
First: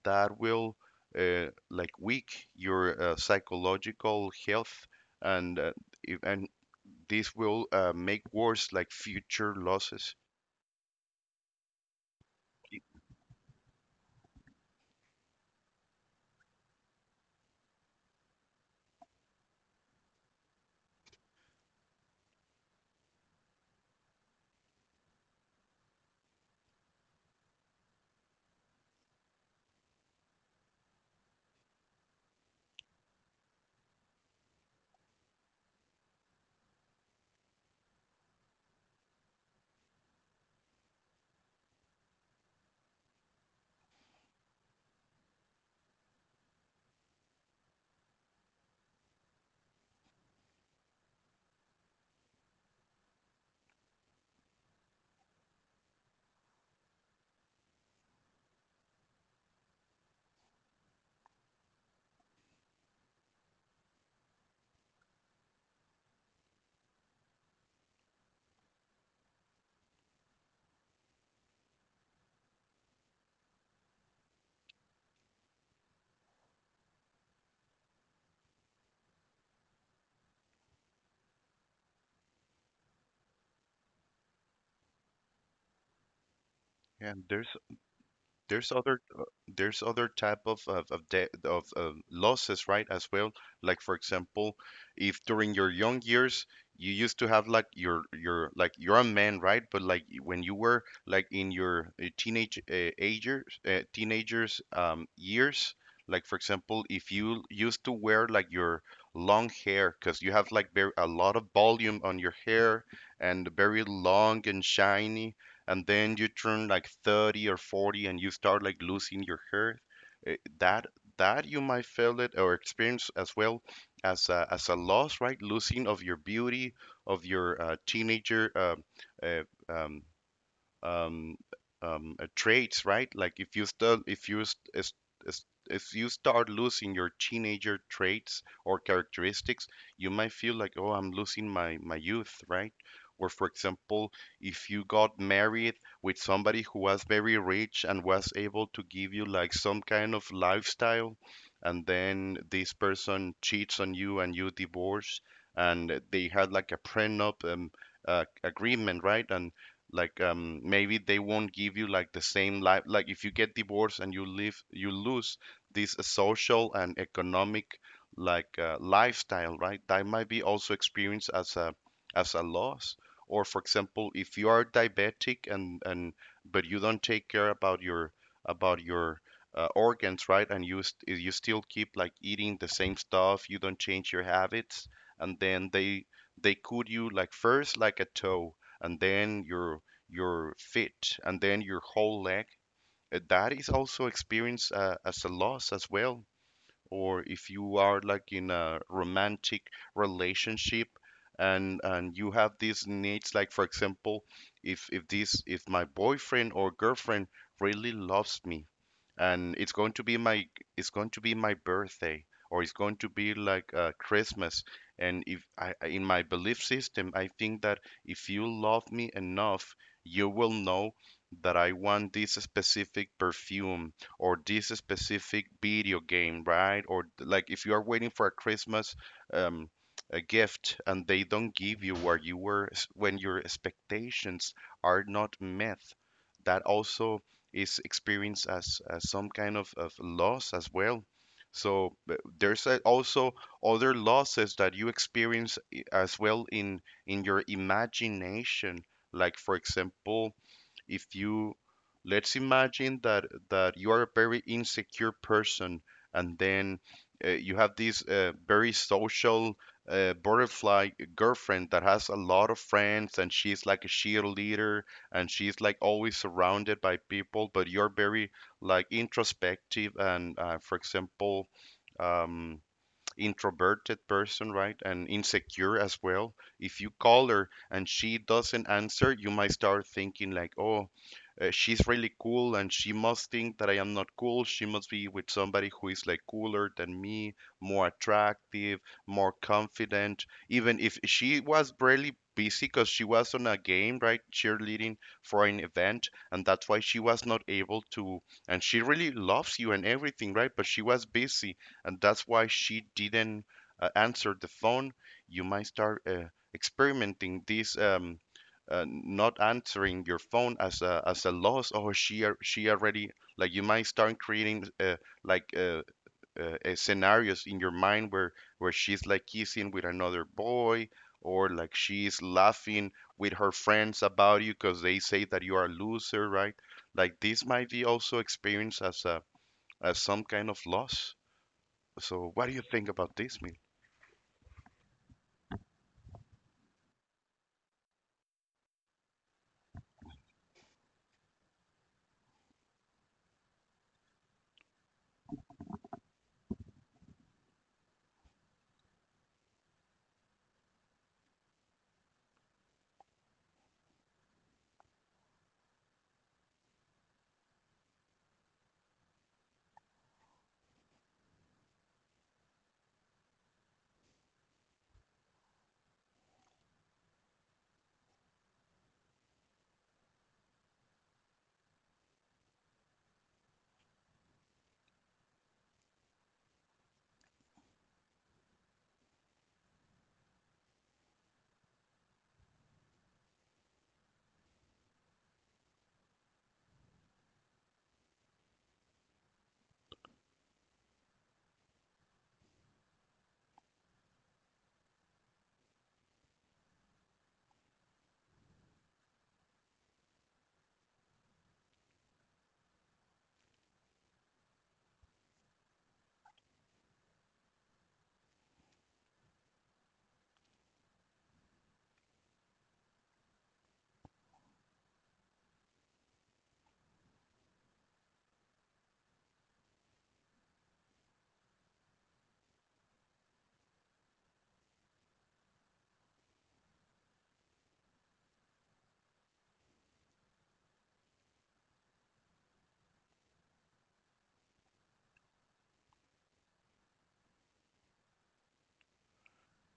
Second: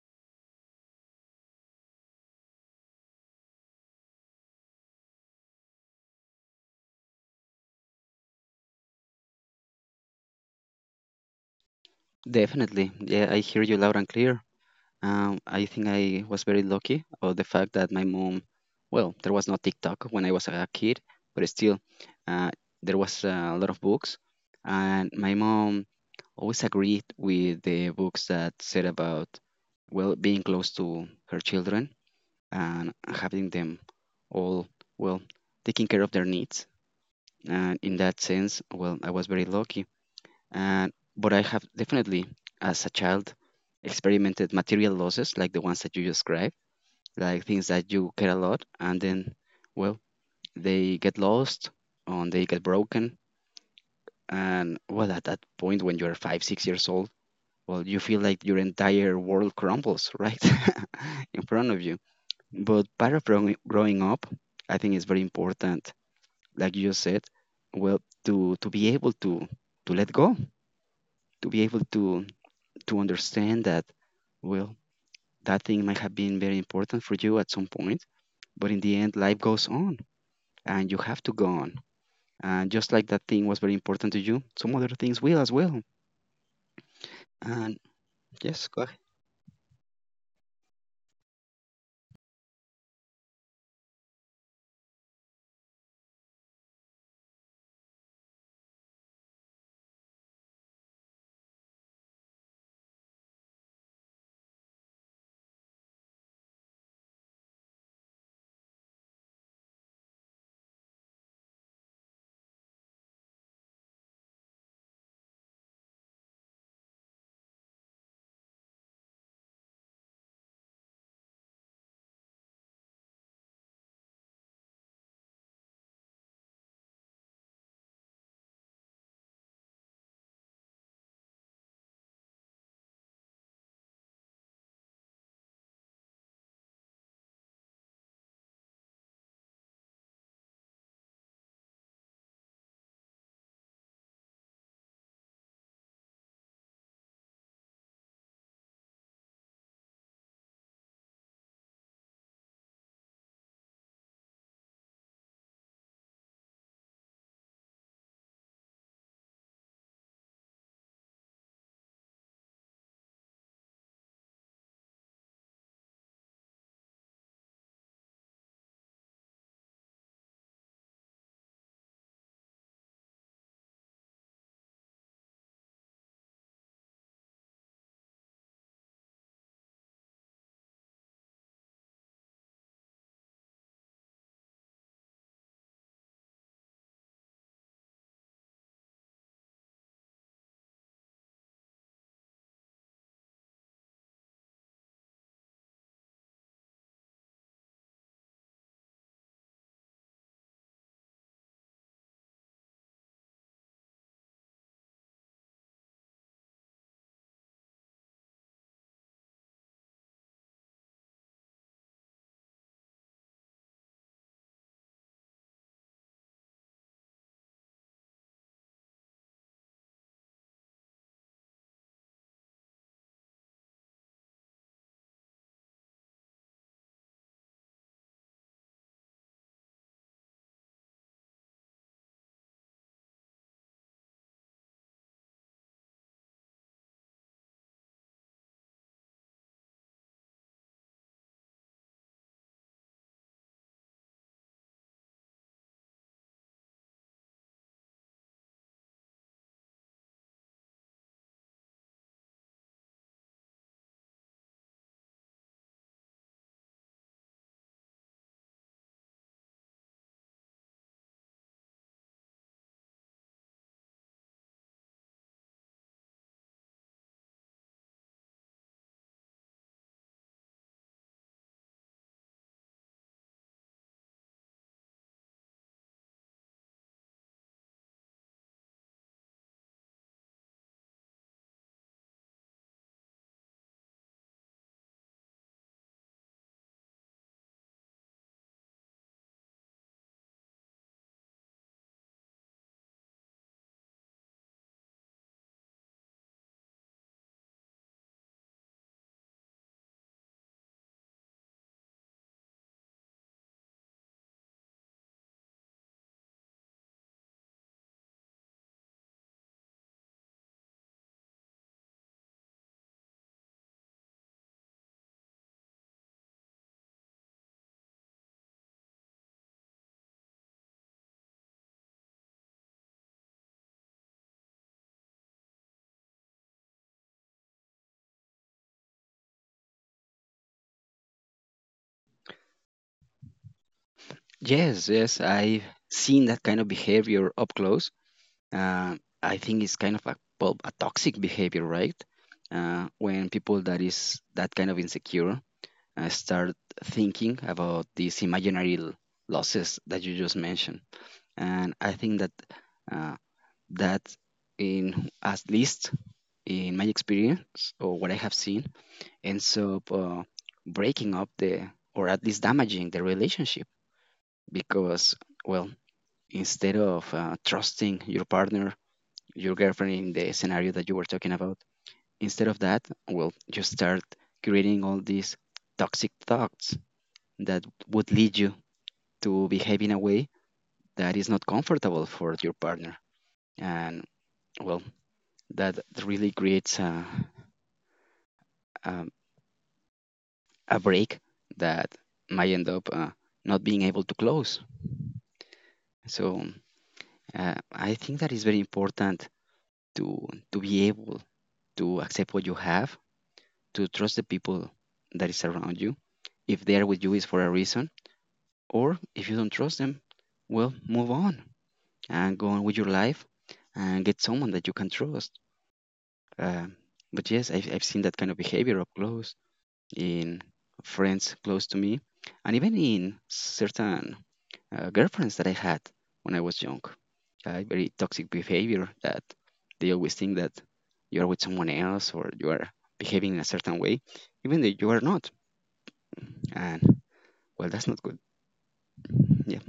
Speaker 1: that will like weak your psychological health, and if- and this will make worse like future losses.
Speaker 2: Definitely. Yeah, I hear you loud and clear. I think I was very lucky about the fact that my mom, well, there was no TikTok when I was a kid, but still, uh, there was a lot of books, and my mom always agreed with the books that said about, well, being close to her children and having them all, well, taking care of their needs. And in that sense, well, I was very lucky. And but I have definitely, as a child, experimented material losses like the ones that you described like things that you care a lot, and then, well, they get lost and they get broken. And well, at that point, when you're 5, 6 years old, well, you feel like your entire world crumbles right in front of you. But part of growing up, I think is very important, like you just said, well, to be able to let go, to be able to understand that, well, that thing might have been very important for you at some point, but in the end, life goes on and you have to go on. And just like that thing was very important to you, some other things will as well.
Speaker 1: And there's
Speaker 2: And yes,
Speaker 1: there's
Speaker 2: go ahead.
Speaker 1: other type of losses, right, as well. Like for example, if during your young years you used to have like your like you're a man, right, but like when you were like in your teenagers years, like for example, if you used to wear like your long hair because you have like a lot of volume on your hair, and very long and shiny, and then you turn like 30 or 40 and you start like losing your hair, eh, that that you might feel it or experience as well as as a loss, right, losing of your beauty, of your teenager uh, um, um, traits, right? Like if you start losing your teenager traits or characteristics, you might feel like, oh, I'm losing my youth, right? Or for example, if you got married with somebody who was very rich and was able to give you like some kind of lifestyle, and then this person cheats on you and you divorce, and they had like a prenup agreement, right? And like maybe they won't give you like the same life, like if you get divorced and you lose this social and economic like lifestyle, right, that might be also experienced as a loss. Or for example, if you are diabetic and but you don't take care about your about your organs, right, and you still keep like eating the same stuff, you don't change your habits, and then they could you like first like a toe, and then your feet, and then your whole leg, that is also experienced as a loss as well. Or if you are like in a romantic relationship and you have these needs. Like for example, if this if my boyfriend or girlfriend really loves me, and it's going to be my birthday, or it's going to be like Christmas, and if in my belief system, I think that if you love me enough, you will know that I want this specific perfume or this specific video game, right? Like if you are waiting for a Christmas um, a gift, and they don't give you what you were when your expectations are not met, that also is experienced as some kind of loss as well. So there's also other losses that you experience as well in your imagination. Like for example, if you, let's imagine that you are a very insecure person, and then you have this very social butterfly girlfriend that has a lot of friends and she's like a cheerleader, and she's like always surrounded by people, but you're very like introspective and for example um, introverted person, right? And insecure as well. If you call her and she doesn't answer, you might start thinking like, oh, she's really cool and she must think that I am not cool. She must be with somebody who is like cooler than me, more attractive, more confident. Even if she was really busy because she was on a game, right? Cheerleading for an event, and that's why she was not able to. And she really loves you and everything, right? But she was busy, and that's why she didn't answer the phone. You might start experimenting this not answering your phone as a loss. Or she already, like you might start creating like uh, scenarios in your mind where she's like kissing with another boy, or like she's laughing with her friends about you because they say that you are a loser, right? Like this might be also experienced as a, as some kind of loss. So what do you think about this, Mil?
Speaker 2: Yes, yes, I've seen that kind of behavior up close. Uh, I think it's kind of a, well, a toxic behavior, right? When people that is that kind of insecure start thinking about these imaginary losses that you just mentioned, and I think that uh, that in at least in my experience or what I have seen ends up breaking up the or at least damaging the relationship because well instead of trusting your partner your girlfriend in the scenario that you were talking about instead of that well you start creating all these toxic thoughts that would lead you to behave in a way that is not comfortable for your partner and well that really creates a, a break that might end up not being able to close so. I think that is very important to be able to accept what you have, to trust the people that is around you. If they are with you, is for a reason. Or if you don't trust them, well, move on and go on with your life and get someone that you can trust. Uh, but yes, I've seen that kind of behavior up close in friends close to me, and even in certain girlfriends that I had when I was young. Very toxic behavior that they always think that you are with someone else or you are behaving in a certain way, even though you are not. And well, that's not good. Yeah,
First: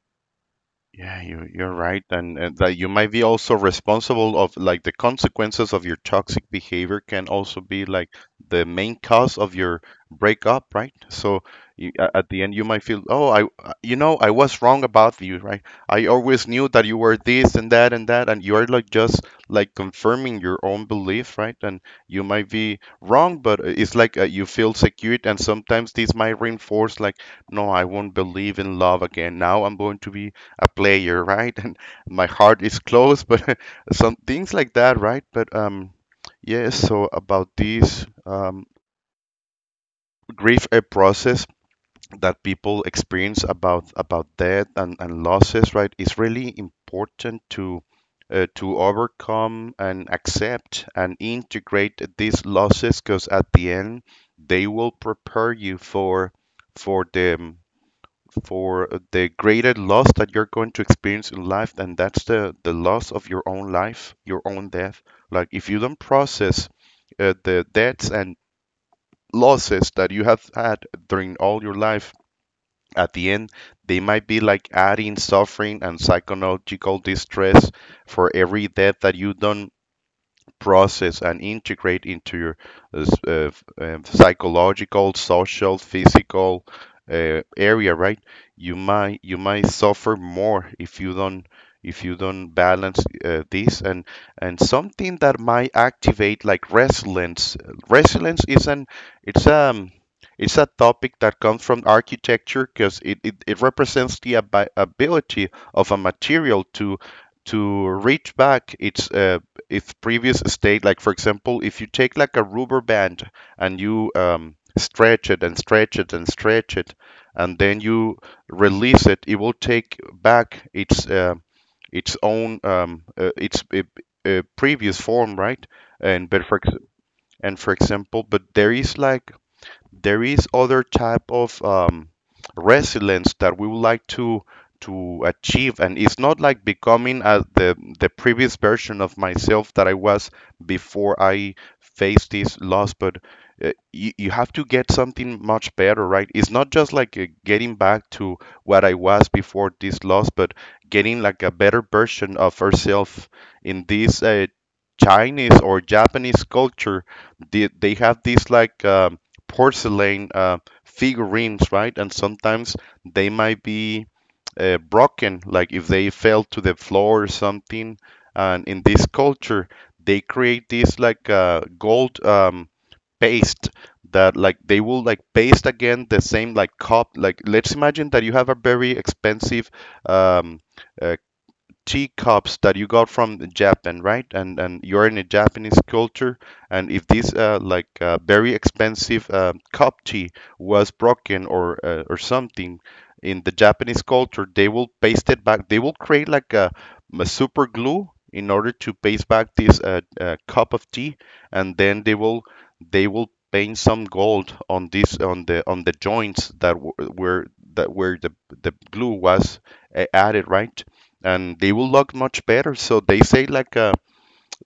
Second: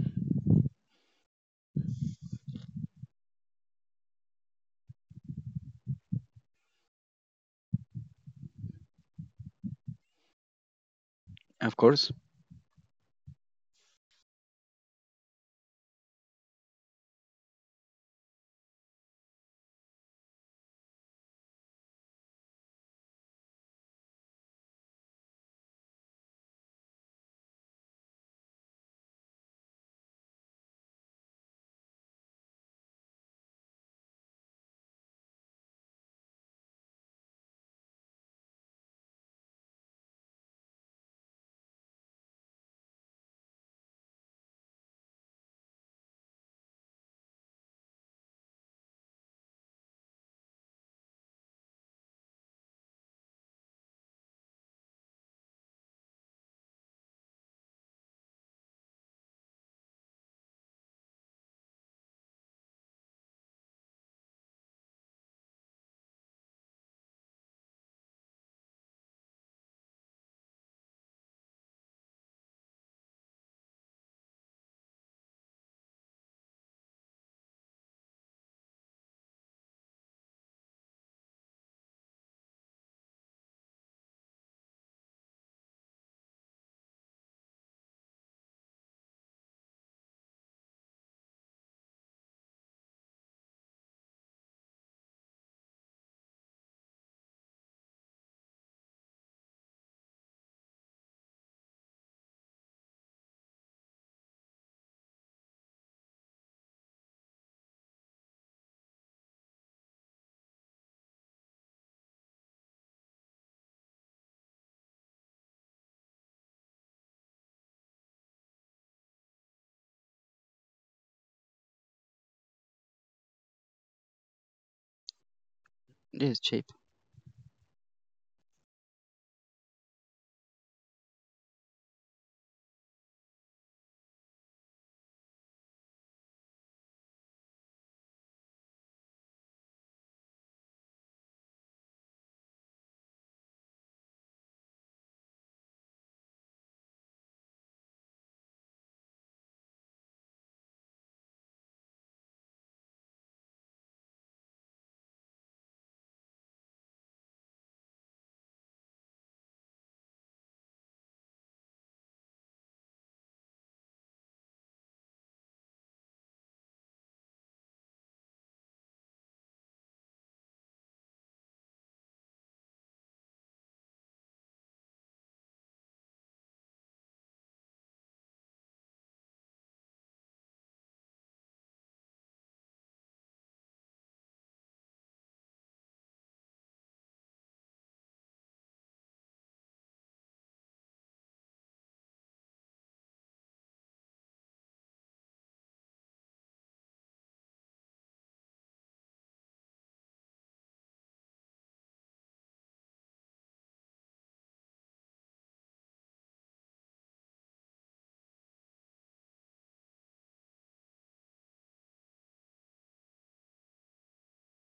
Speaker 1: Yeah, you're right, and that you might be also responsible of, like the consequences of your toxic behavior can also be like the main cause of your breakup, right? So
Speaker 2: of
Speaker 1: you,
Speaker 2: course.
Speaker 1: at the end, you might feel, oh, I, you know, I was wrong about you, right? I always knew that you were this and that and that, and you are like just like confirming your own belief, right? And you might be wrong, but it's like you feel secured, and sometimes this might reinforce like, no, I won't believe in love again. Now I'm going to be a player, right? And my heart is closed, but some things like that, right? But yes. So about this grief a process that people experience about death and losses, right, is really important to overcome and accept and integrate these losses, because at the end they will prepare you for for the for the greater loss that you're going to experience in life, and that's the loss of your own life, your own death. Like if you don't process the debts and losses that you have had during all your life, at the end they might be like adding suffering and psychological distress for every death that you don't process and integrate into your uh, uh, psychological, social, physical area, right? You might suffer more if you don't, if you don't balance this, and something that might activate like resilience. Resilience is an it's um it's a topic that comes from architecture because it represents the ability of a material to reach back its if previous state, like for example, if you take like a rubber band and you stretch it and stretch it and stretch it, and then you release it will take back its own its previous form, right? and
Speaker 2: Yes,
Speaker 1: but for
Speaker 2: shape.
Speaker 1: ex- and for example, but there is like there is other type of resilience that we would like to achieve, and it's not like becoming as the previous version of myself that I was before I faced this loss. But you have to get something much better, right? It's not just like getting back to what I was before this loss, but getting like a better version of ourselves. In this Chinese or Japanese culture, they have this like porcelain figurines, right? And sometimes they might be broken, like if they fell to the floor or something. And in this culture, they create this like gold paste, that like they will like paste again the same like cup. Like, let's imagine that you have a very expensive um, uh, teacups that you got from Japan, right? And you're in a Japanese culture, and if this like very expensive cup tea was broken, or something, in the Japanese culture, they will paste it back. They will create like a super glue in order to paste back this cup of tea, and then they will paint some gold on this, on the joints that w- were that where the glue was added, right? And they will look much better. So they say like uh,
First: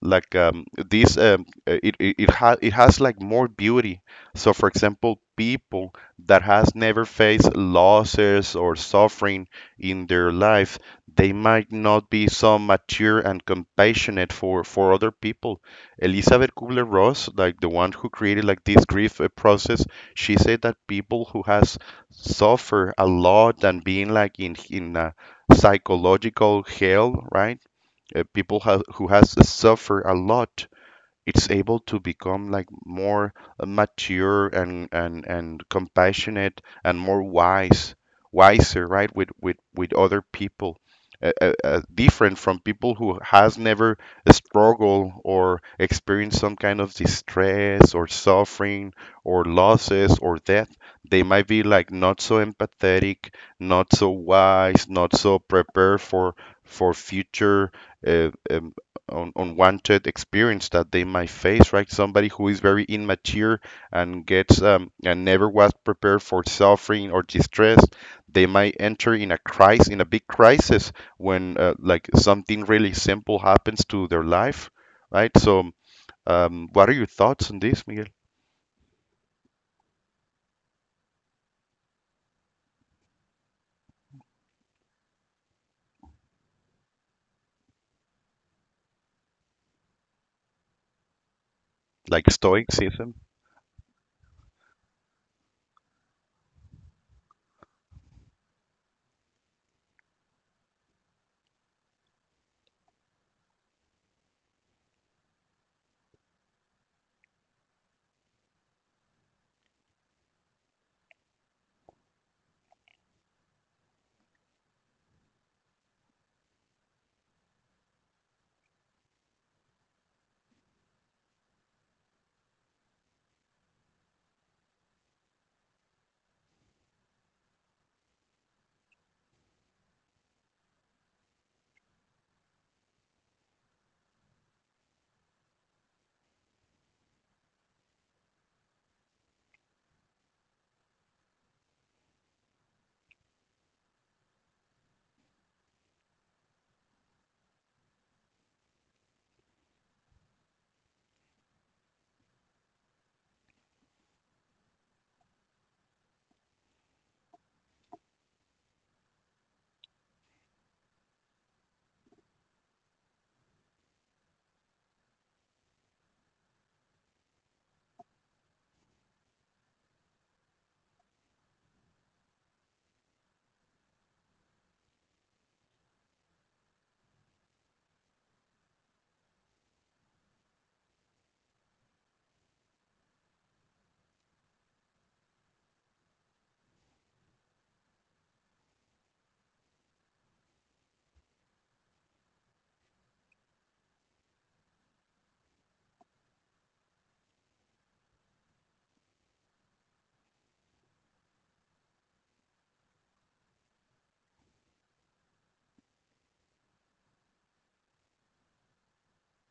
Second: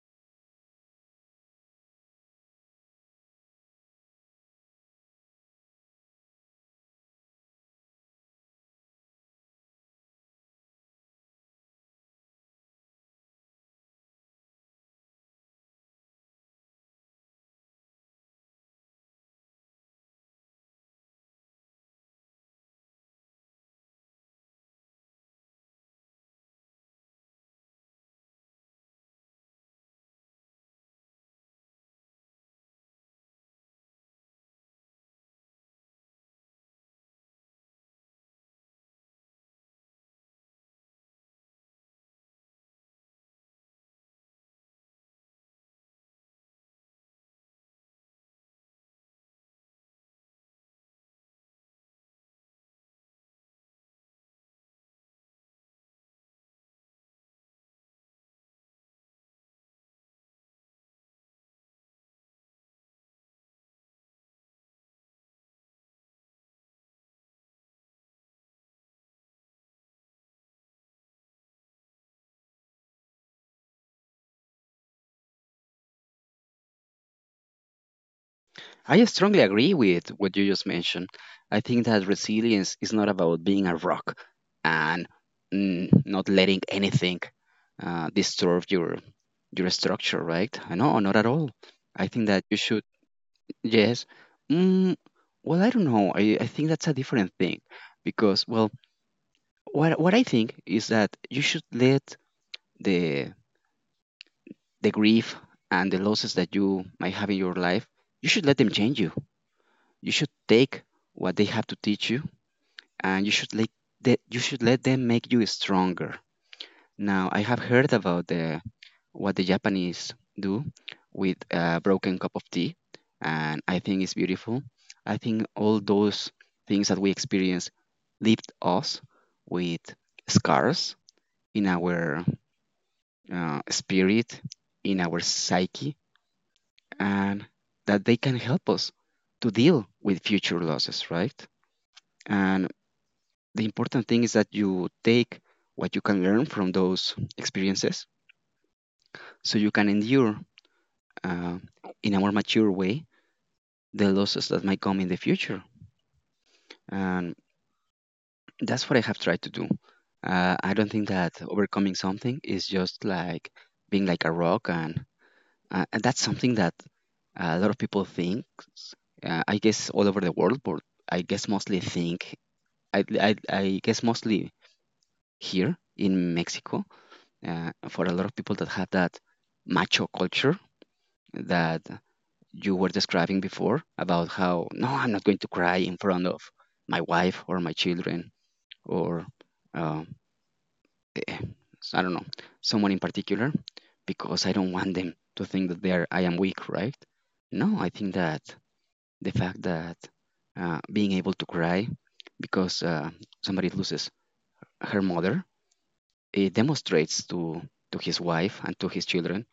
Speaker 1: like um, these it, it, it, ha- it has like more beauty. So for example, people that has never faced losses or suffering in their life, they might not be so mature and compassionate for other people. Elizabeth Kubler-Ross, like the one who created like this grief process, she said that people who has suffered a lot and being like in a psychological hell, right? People ha who has suffered a lot, it's able to become like more mature, and compassionate and more wiser, right? With other people, different from people who has never struggled or experienced some kind of distress or suffering or losses or death, they might be like not so empathetic, not so wise, not so prepared for future uh, um, unwanted experience that they might face, right? Somebody who is very immature and never was prepared for suffering or distress, they might enter in a crisis, in a big crisis, when like something really simple happens to their life, right? So, what are your thoughts on this, Miguel?
Speaker 2: I strongly agree with what you just mentioned. I think that resilience is not about being a rock and not letting anything disturb your structure, right? No, not at all. I think
Speaker 1: Like
Speaker 2: that you should.
Speaker 1: Stoicism?
Speaker 2: Yes. Mm, well, I don't know. I think that's a different thing because, well, what I think is that you should let the the grief and the losses that you might have in your life, you should let them change you. You should take what they have to teach you, and you should let that you should let them make you stronger. Now, I have heard about the what the Japanese do with a broken cup of tea, and I think it's beautiful. I think all those things that we experience left us with scars in our spirit, in our psyche, and that they can help us to deal with future losses, right? And the important thing is that you take what you can learn from those experiences so you can endure uh, in a more mature way the losses that might come in the future. And that's what I have tried to do. I don't think that overcoming something is just like being like a rock, and that's something that a lot of people think. I guess all over the world, but I guess mostly think. I guess mostly here in Mexico. For a lot of people that have that macho culture that you were describing before about how no, I'm not going to cry in front of my wife or my children or uh, eh, I don't know, someone in particular, because I don't want them to think that they are I am weak, right? No, I think that the fact that being able to cry because somebody loses her mother, it demonstrates to his wife and to his children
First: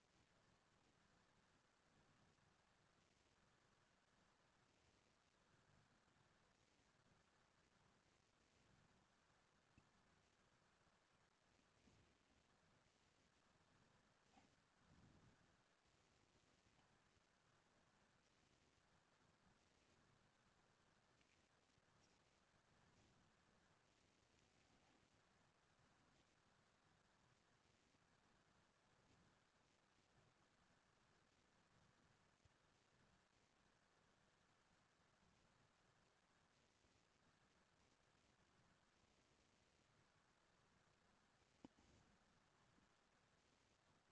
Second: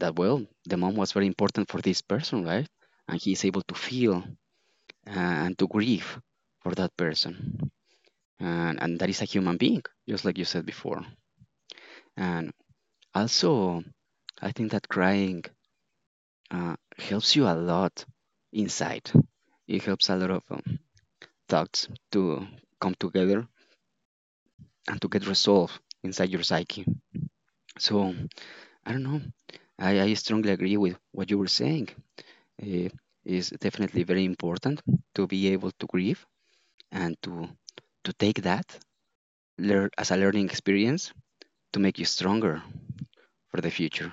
Speaker 2: that well, the mom was very important for this person, right? And he is able to feel and to grieve for that person, and that is a human being, just like you said before. And also, I think that crying helps you a lot inside. It helps a lot of thoughts to come together and to get resolved inside your psyche. So, I don't know. I strongly agree with what you were saying. It is definitely very important to be able to grieve and to take that learn as a learning experience to make you stronger for the future.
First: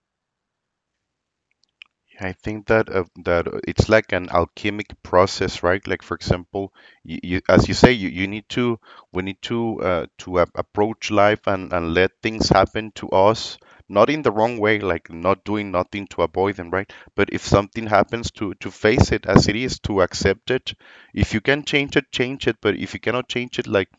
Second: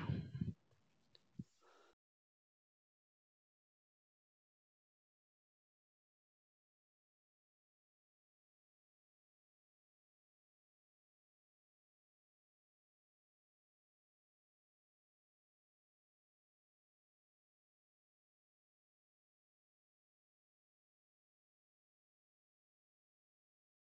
Speaker 1: I think that it's like an alchemic process, right? Like for example, you as you say, you need to we need to a approach life, and let things happen to us, not in the wrong way, like not doing nothing to avoid them, right? But if something happens, to face it as it is, to accept it. If you can change it, change it. But if you cannot change it, like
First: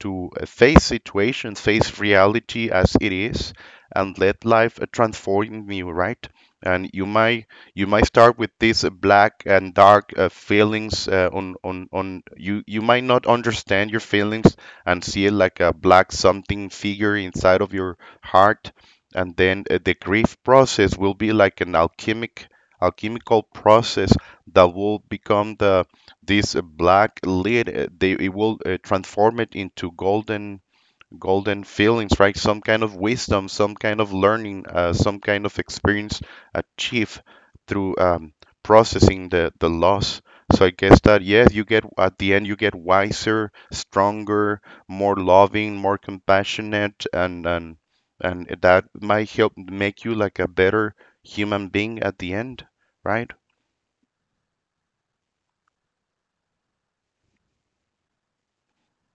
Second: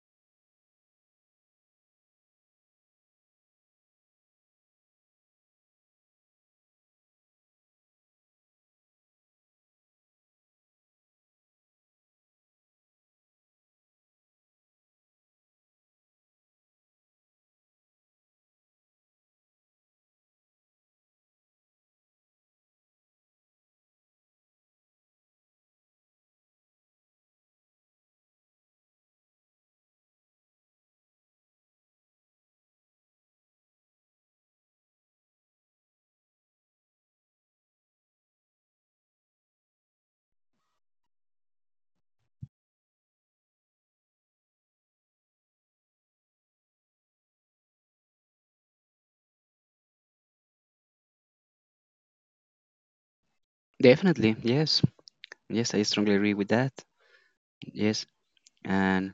Speaker 1: to face situations, face reality as it is, and let life transform you, right? And you might start with these black and dark feelings on you, you might not understand your feelings, and see it like a black something figure inside of your heart. And then the grief process will be like an alchemical process that will become the — this black lid, they it will transform it into golden feelings, right? Some kind of wisdom, some kind of learning, some kind of experience achieved through processing the loss. So I guess that, yes, you get at the end you get wiser, stronger, more loving, more compassionate, and and that might help make you like a better human being at the end, right?
Speaker 2: Definitely, yes, yes, I strongly agree with that. Yes, and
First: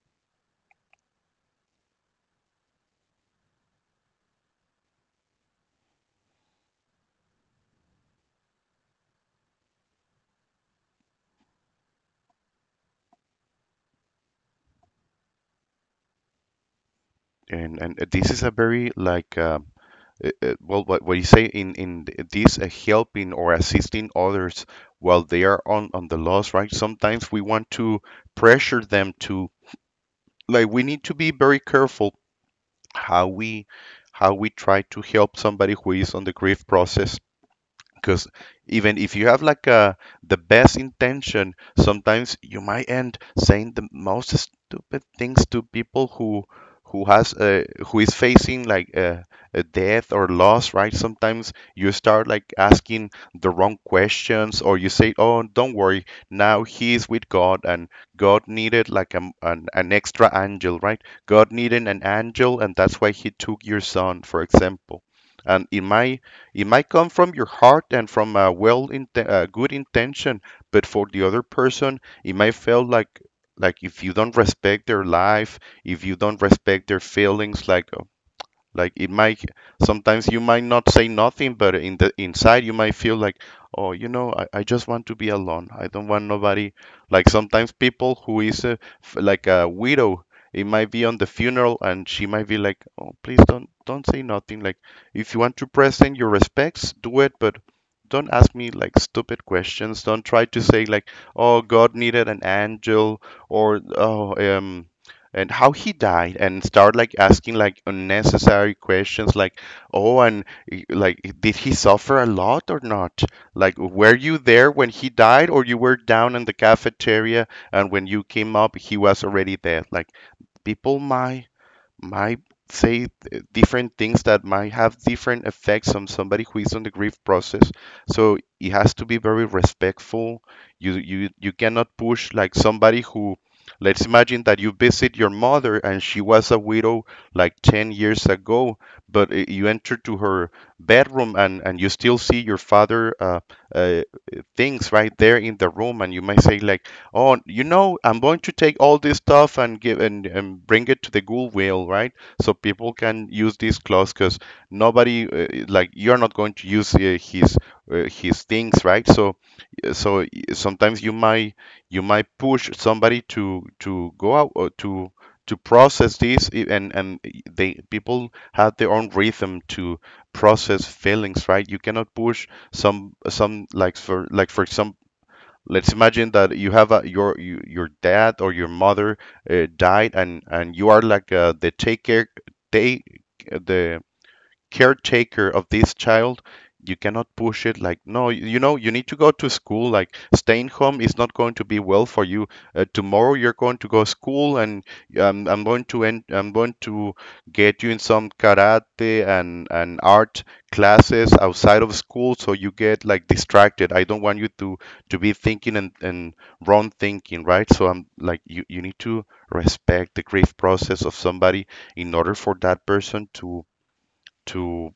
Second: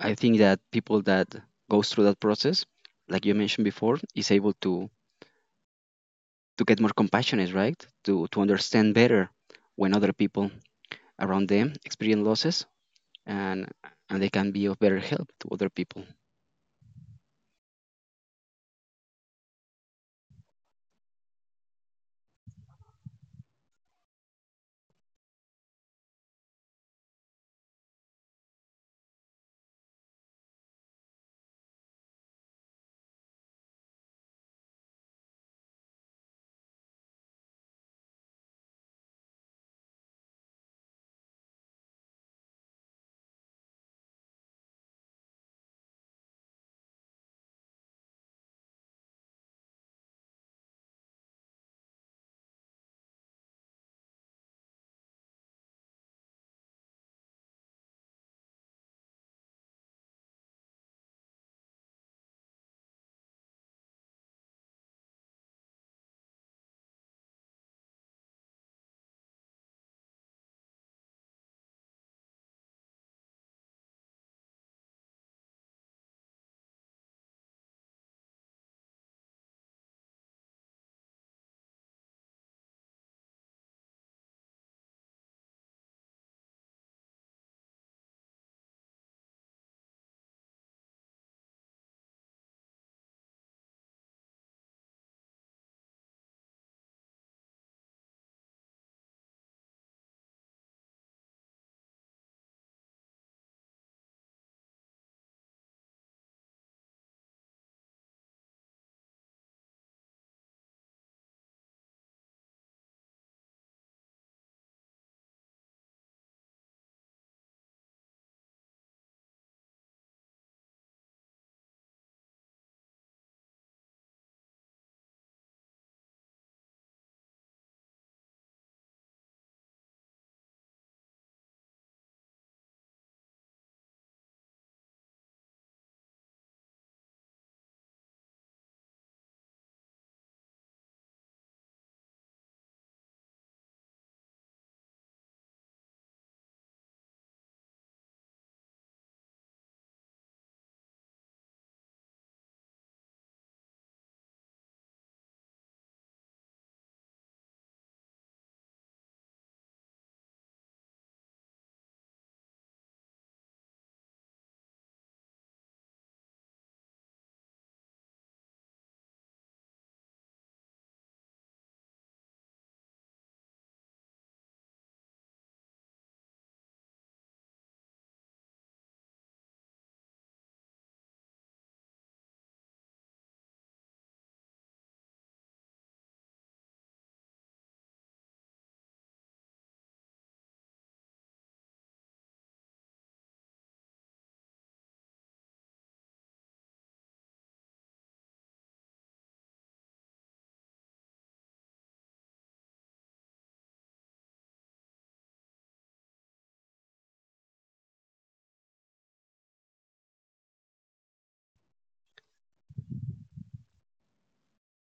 Speaker 2: I think that people that goes through that process, like you mentioned before, is able to get more compassionate, right? To understand better when other people around them experience losses, and and they can be of better help to other people.
Speaker 1: And this is a very like well, what you say in this helping or assisting others while they are on the loss, right? Sometimes we want to pressure them to like, we need to be very careful how we try to help somebody who is on the grief process, because even if you have like the best intention, sometimes you might end saying the most stupid things to people who is facing like a death or loss, right? Sometimes you start like asking the wrong questions, or you say, "Oh, don't worry, now He is with God, and God needed like an extra angel, right? God needed an angel, and that's why He took your son," for example. And in my It might come from your heart and from a well good intention. But for the other person, it might feel like if you don't respect their life, if you don't respect their feelings, like it might — sometimes you might not say nothing, but in the inside you might feel like, "Oh, I just want to be alone. I don't want nobody." Like, sometimes people who is like a widow, it might be on the funeral, and she might be like, "Oh, please, don't say nothing. Like, if you want to present your respects, do it, but don't ask me like stupid questions. Don't try to say like, 'Oh, God needed an angel,' or, 'Oh, and how he died,' and start like asking like unnecessary questions, like, 'Oh, and like did he suffer a lot or not? Like, were you there when he died, or you were down in the cafeteria, and when you came up he was already dead?'" Like, people my might say different things that might have different effects on somebody who is on the grief process. So it has to be very respectful. You cannot push like somebody. Who let's imagine that you visit your mother, and she was a widow like 10 years ago, but you enter to her bedroom, and you still see your father uh, things right there in the room. And you might say like, "Oh, you know, I'm going to take all this stuff and give and, bring it to the Goodwill, right? So people can use this clause, because nobody — like, you're not going to use his things, right?" So sometimes you might push somebody to go out, or to process this, I- and they people have their own rhythm to process feelings, right? You cannot push some like, for example, let's imagine that you have your dad or your mother died, and you are like they the caretaker of this child. You cannot push it like, "No, you you know, you need to go to school. Like, staying home is not going to be well for you. Tomorrow you're going to go school, and I'm going to get you in some karate and art classes outside of school, so you get like distracted. I don't want you to be thinking, and wrong thinking, right?" So I'm like, you need to respect the grief process of somebody in order for that person to to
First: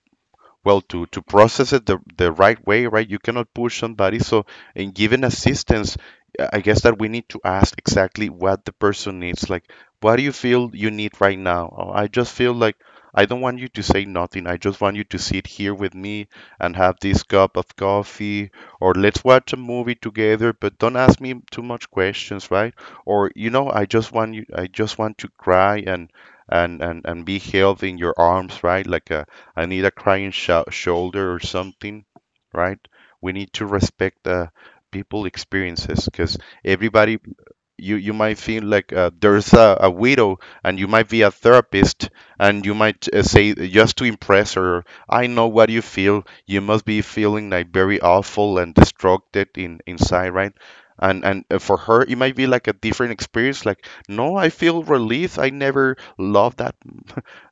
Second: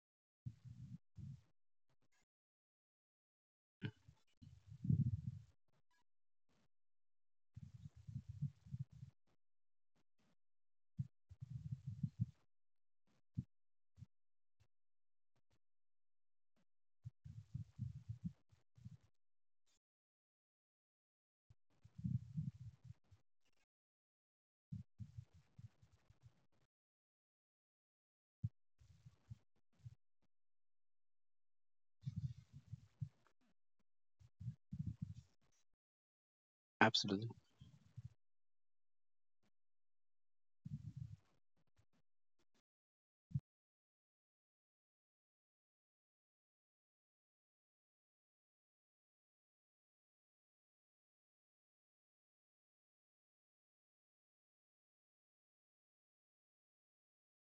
Speaker 1: well, to process it the right way, right? You cannot push somebody. So in giving assistance, I guess that we need to ask exactly what the person needs, like, "What do you feel you need right now?" "Oh, I just feel like, I don't want you to say nothing. I just want you to sit here with me and have this cup of coffee, or let's watch a movie together, but don't ask me too much questions, right? Or, you know, I just want to cry, and and be held in your arms, right? Like, a I need a crying shoulder, or something, right?" We need to respect people experiences, because everybody,
Speaker 2: Absolutely.
Speaker 1: you might feel like, there's a widow, and you might be a therapist, and you might say, just to impress her, "I know what you feel. You must be feeling like very awful and destructed in inside, right?" And for her, it might be like a different experience. Like, "No, I feel relief. I never loved that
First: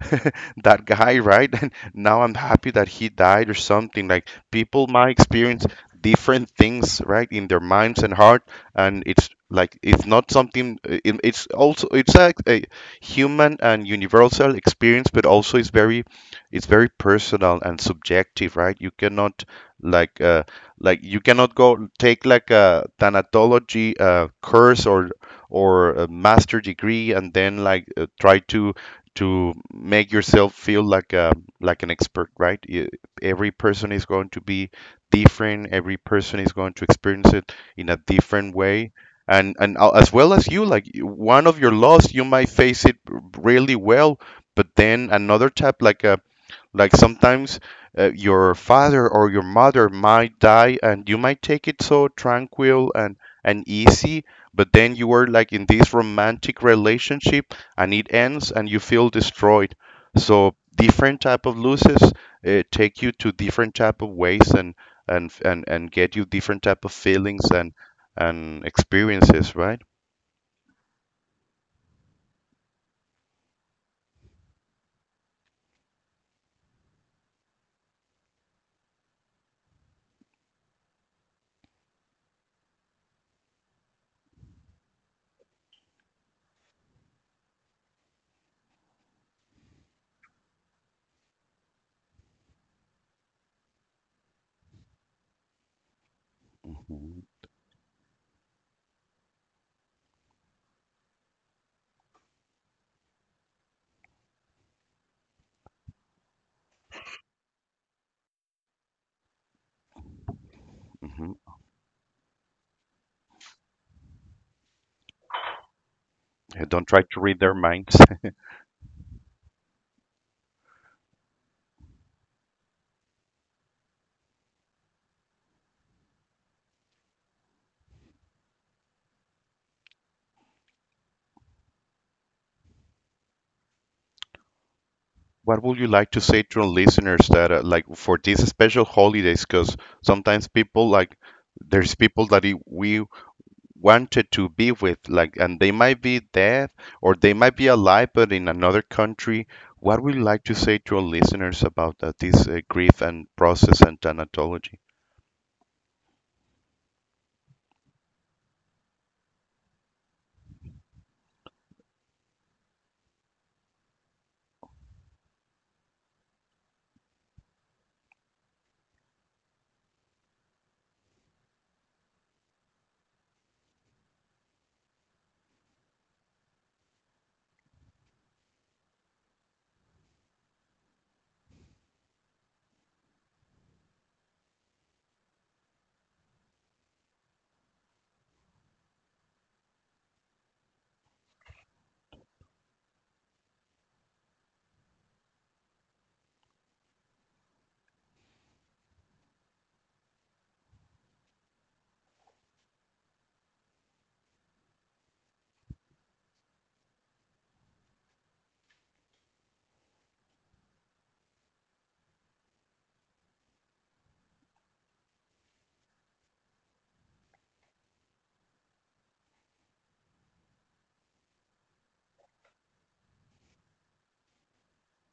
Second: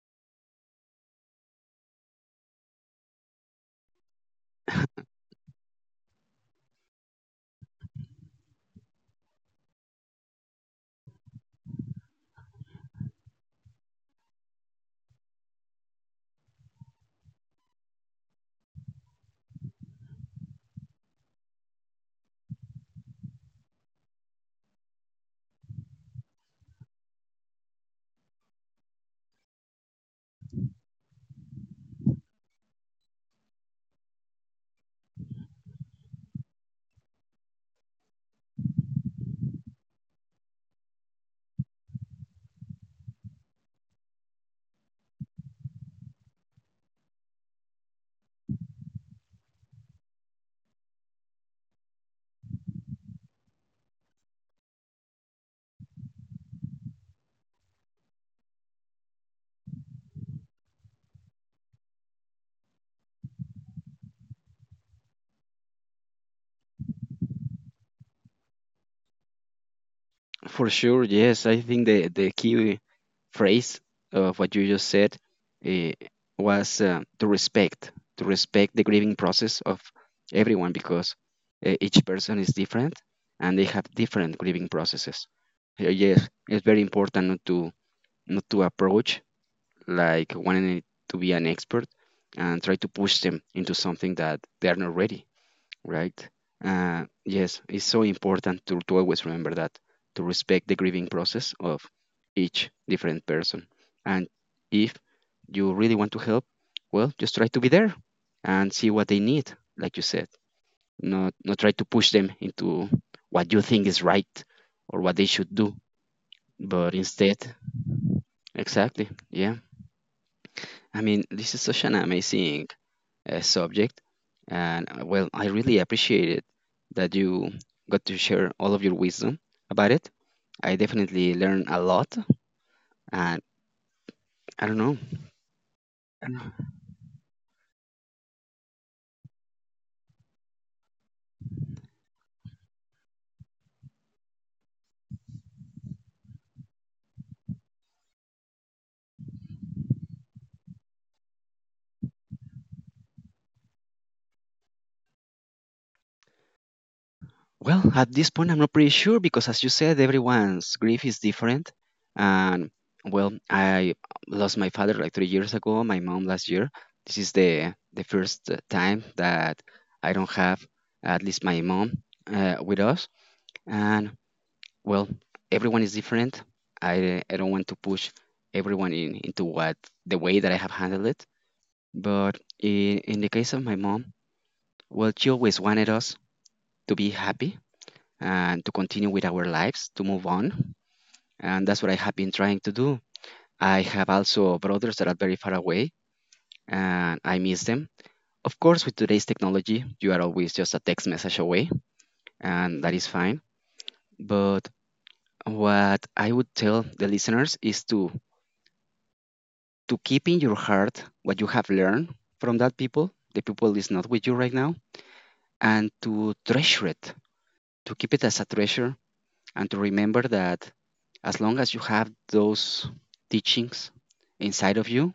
Speaker 1: that guy, right?" "And now I'm happy that he died," or something. Like, people might experience different things, right, in their minds and heart. And it's like, it's not something — it's also a human and universal experience, but also it's very personal and subjective, right? Like uh you cannot go take like a thanatology course, or a master degree, and then like try to make yourself feel like a like an expert, right? Every person is going to be different. Every person is going to experience it in a different way. And as well as you, like one of your laws, you might face it really well. But then another type, like sometimes your father or your mother might die, and you might take it so tranquil and easy. But then you were like in this romantic relationship, and it ends, and you feel destroyed. So different type of losses take you to different type of ways, and get you different type of feelings and experiences, right?
Speaker 2: For sure, yes. I think the key phrase of what you just said uh, was to respect the grieving process of everyone because each person is different and they have different grieving processes. Yes, it's very important not to not to approach like wanting to be an expert and try to push them into something that they are not ready right?
Speaker 1: Mhm,
Speaker 2: Yes, it's so important to always remember that, to respect the grieving process of each different person. And if you really want to help, well, just try to be there and see what they need, like you said.
Speaker 1: mhm.
Speaker 2: Not, not try to push them into what you think is right or what they should do,
Speaker 1: Don't
Speaker 2: but
Speaker 1: try to
Speaker 2: instead,
Speaker 1: read their minds.
Speaker 2: exactly, yeah. I mean, this is such an amazing subject. And well, I really appreciate it that you got to share all of your wisdom about it. I definitely learned a lot. And I don't know.
Speaker 1: What would you like to say to our listeners that like for these special holidays? Because sometimes people, like, there's people that we wanted to be with, like, and they might be dead, or they might be alive, but in another country. What would you like to say to our listeners about this grief and process and thanatology?
Speaker 2: Well, at this point, I'm not pretty sure because, as you said, everyone's grief is different. And well, I lost my father like 3 years ago, my mom last year. This is the first time that I don't have at least my mom with us. And well, everyone is different. I don't want to push everyone in into what the way that I have handled it. But in the case of my mom, well, she always wanted us to be happy and to continue with our lives, to move on. And that's what I have been trying to do. I have also brothers that are very far away and I miss them. Of course, with today's technology, you are always just a text message away, and that is fine. But what I would tell the listeners is to keep in your heart what you have learned from that people. The people is not with you right now, and to treasure it, to keep it as a treasure, and to remember that as long as you have those teachings inside of you,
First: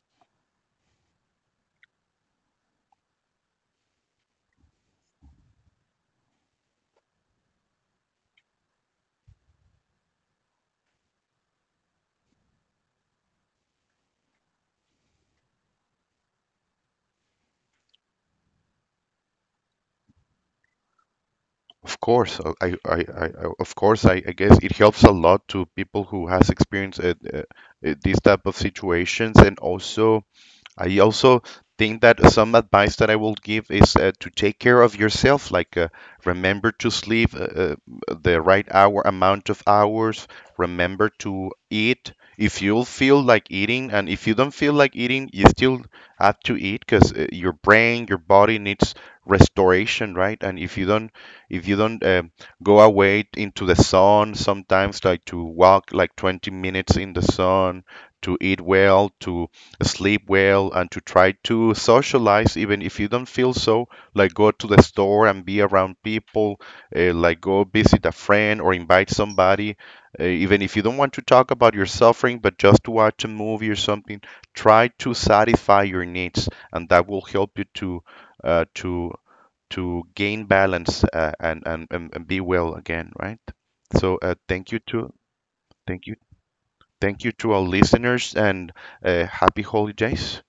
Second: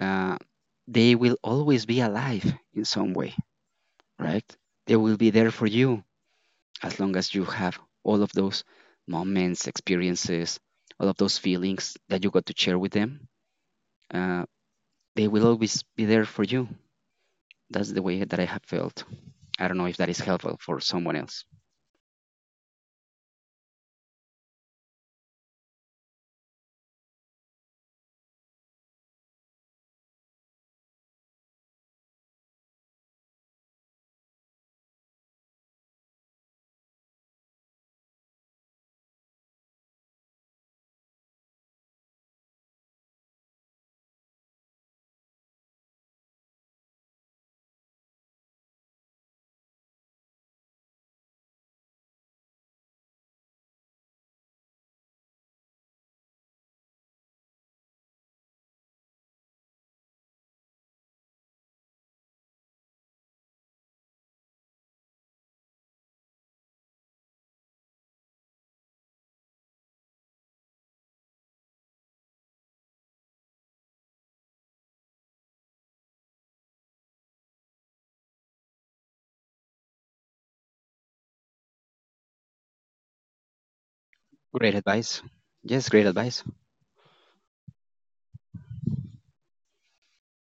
Speaker 2: uh, they will always be alive in some way, right? They will be there for you as long as you have all of those moments, experiences, all of those feelings that you got to share with them. Uh, they will always be there for you. That's the way that I have felt. I don't know if that is helpful for someone else.
Speaker 1: Of course. I guess it helps a lot to people who has experienced these type of situations. And also, I also think that some advice that I will give is to take care of yourself, like, remember to sleep the right hour amount of hours, remember to eat. If you feel like eating, and if you don't feel like eating, you still have to eat, because your brain, your body needs restoration, right? And if you don't go away into the sun, sometimes like to walk like 20 minutes in the sun, to eat well, to sleep well, and to try to socialize even if you don't feel so, like, go to the store and be around people, like go visit a friend or invite somebody, even if you don't want to talk about your suffering, but just to watch a movie or something. Try to satisfy your needs, and that will help you uh, to to gain balance, and be well again, right? So
Speaker 2: Great advice. Yes, great
Speaker 1: thank you
Speaker 2: advice.
Speaker 1: thank you to our listeners, and happy holidays.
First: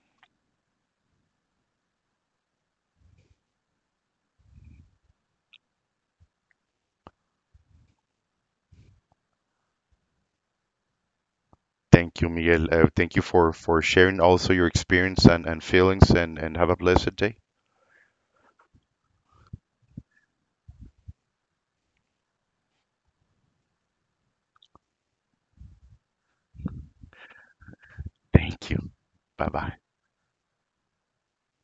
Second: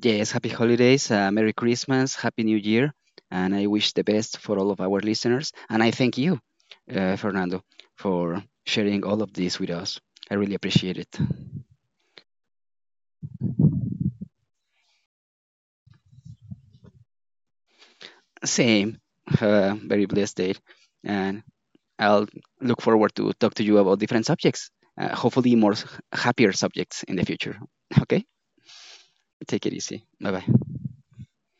Speaker 2: Yes, happy holidays, Merry Christmas, Happy New Year, and I wish the best for all of our listeners. And I thank you, Fernando, for sharing all of this with us. I really appreciate it.
Speaker 1: Thank you, Miguel. Thank you for sharing also your experience, and feelings, and have a blessed day.
Speaker 2: Same, very blessed day, and I'll look forward to talk to you about different subjects. Hopefully, more happier subjects in the future. Okay,
Speaker 1: Thank you. Bye
Speaker 2: take
Speaker 1: bye.
Speaker 2: it easy. Bye bye.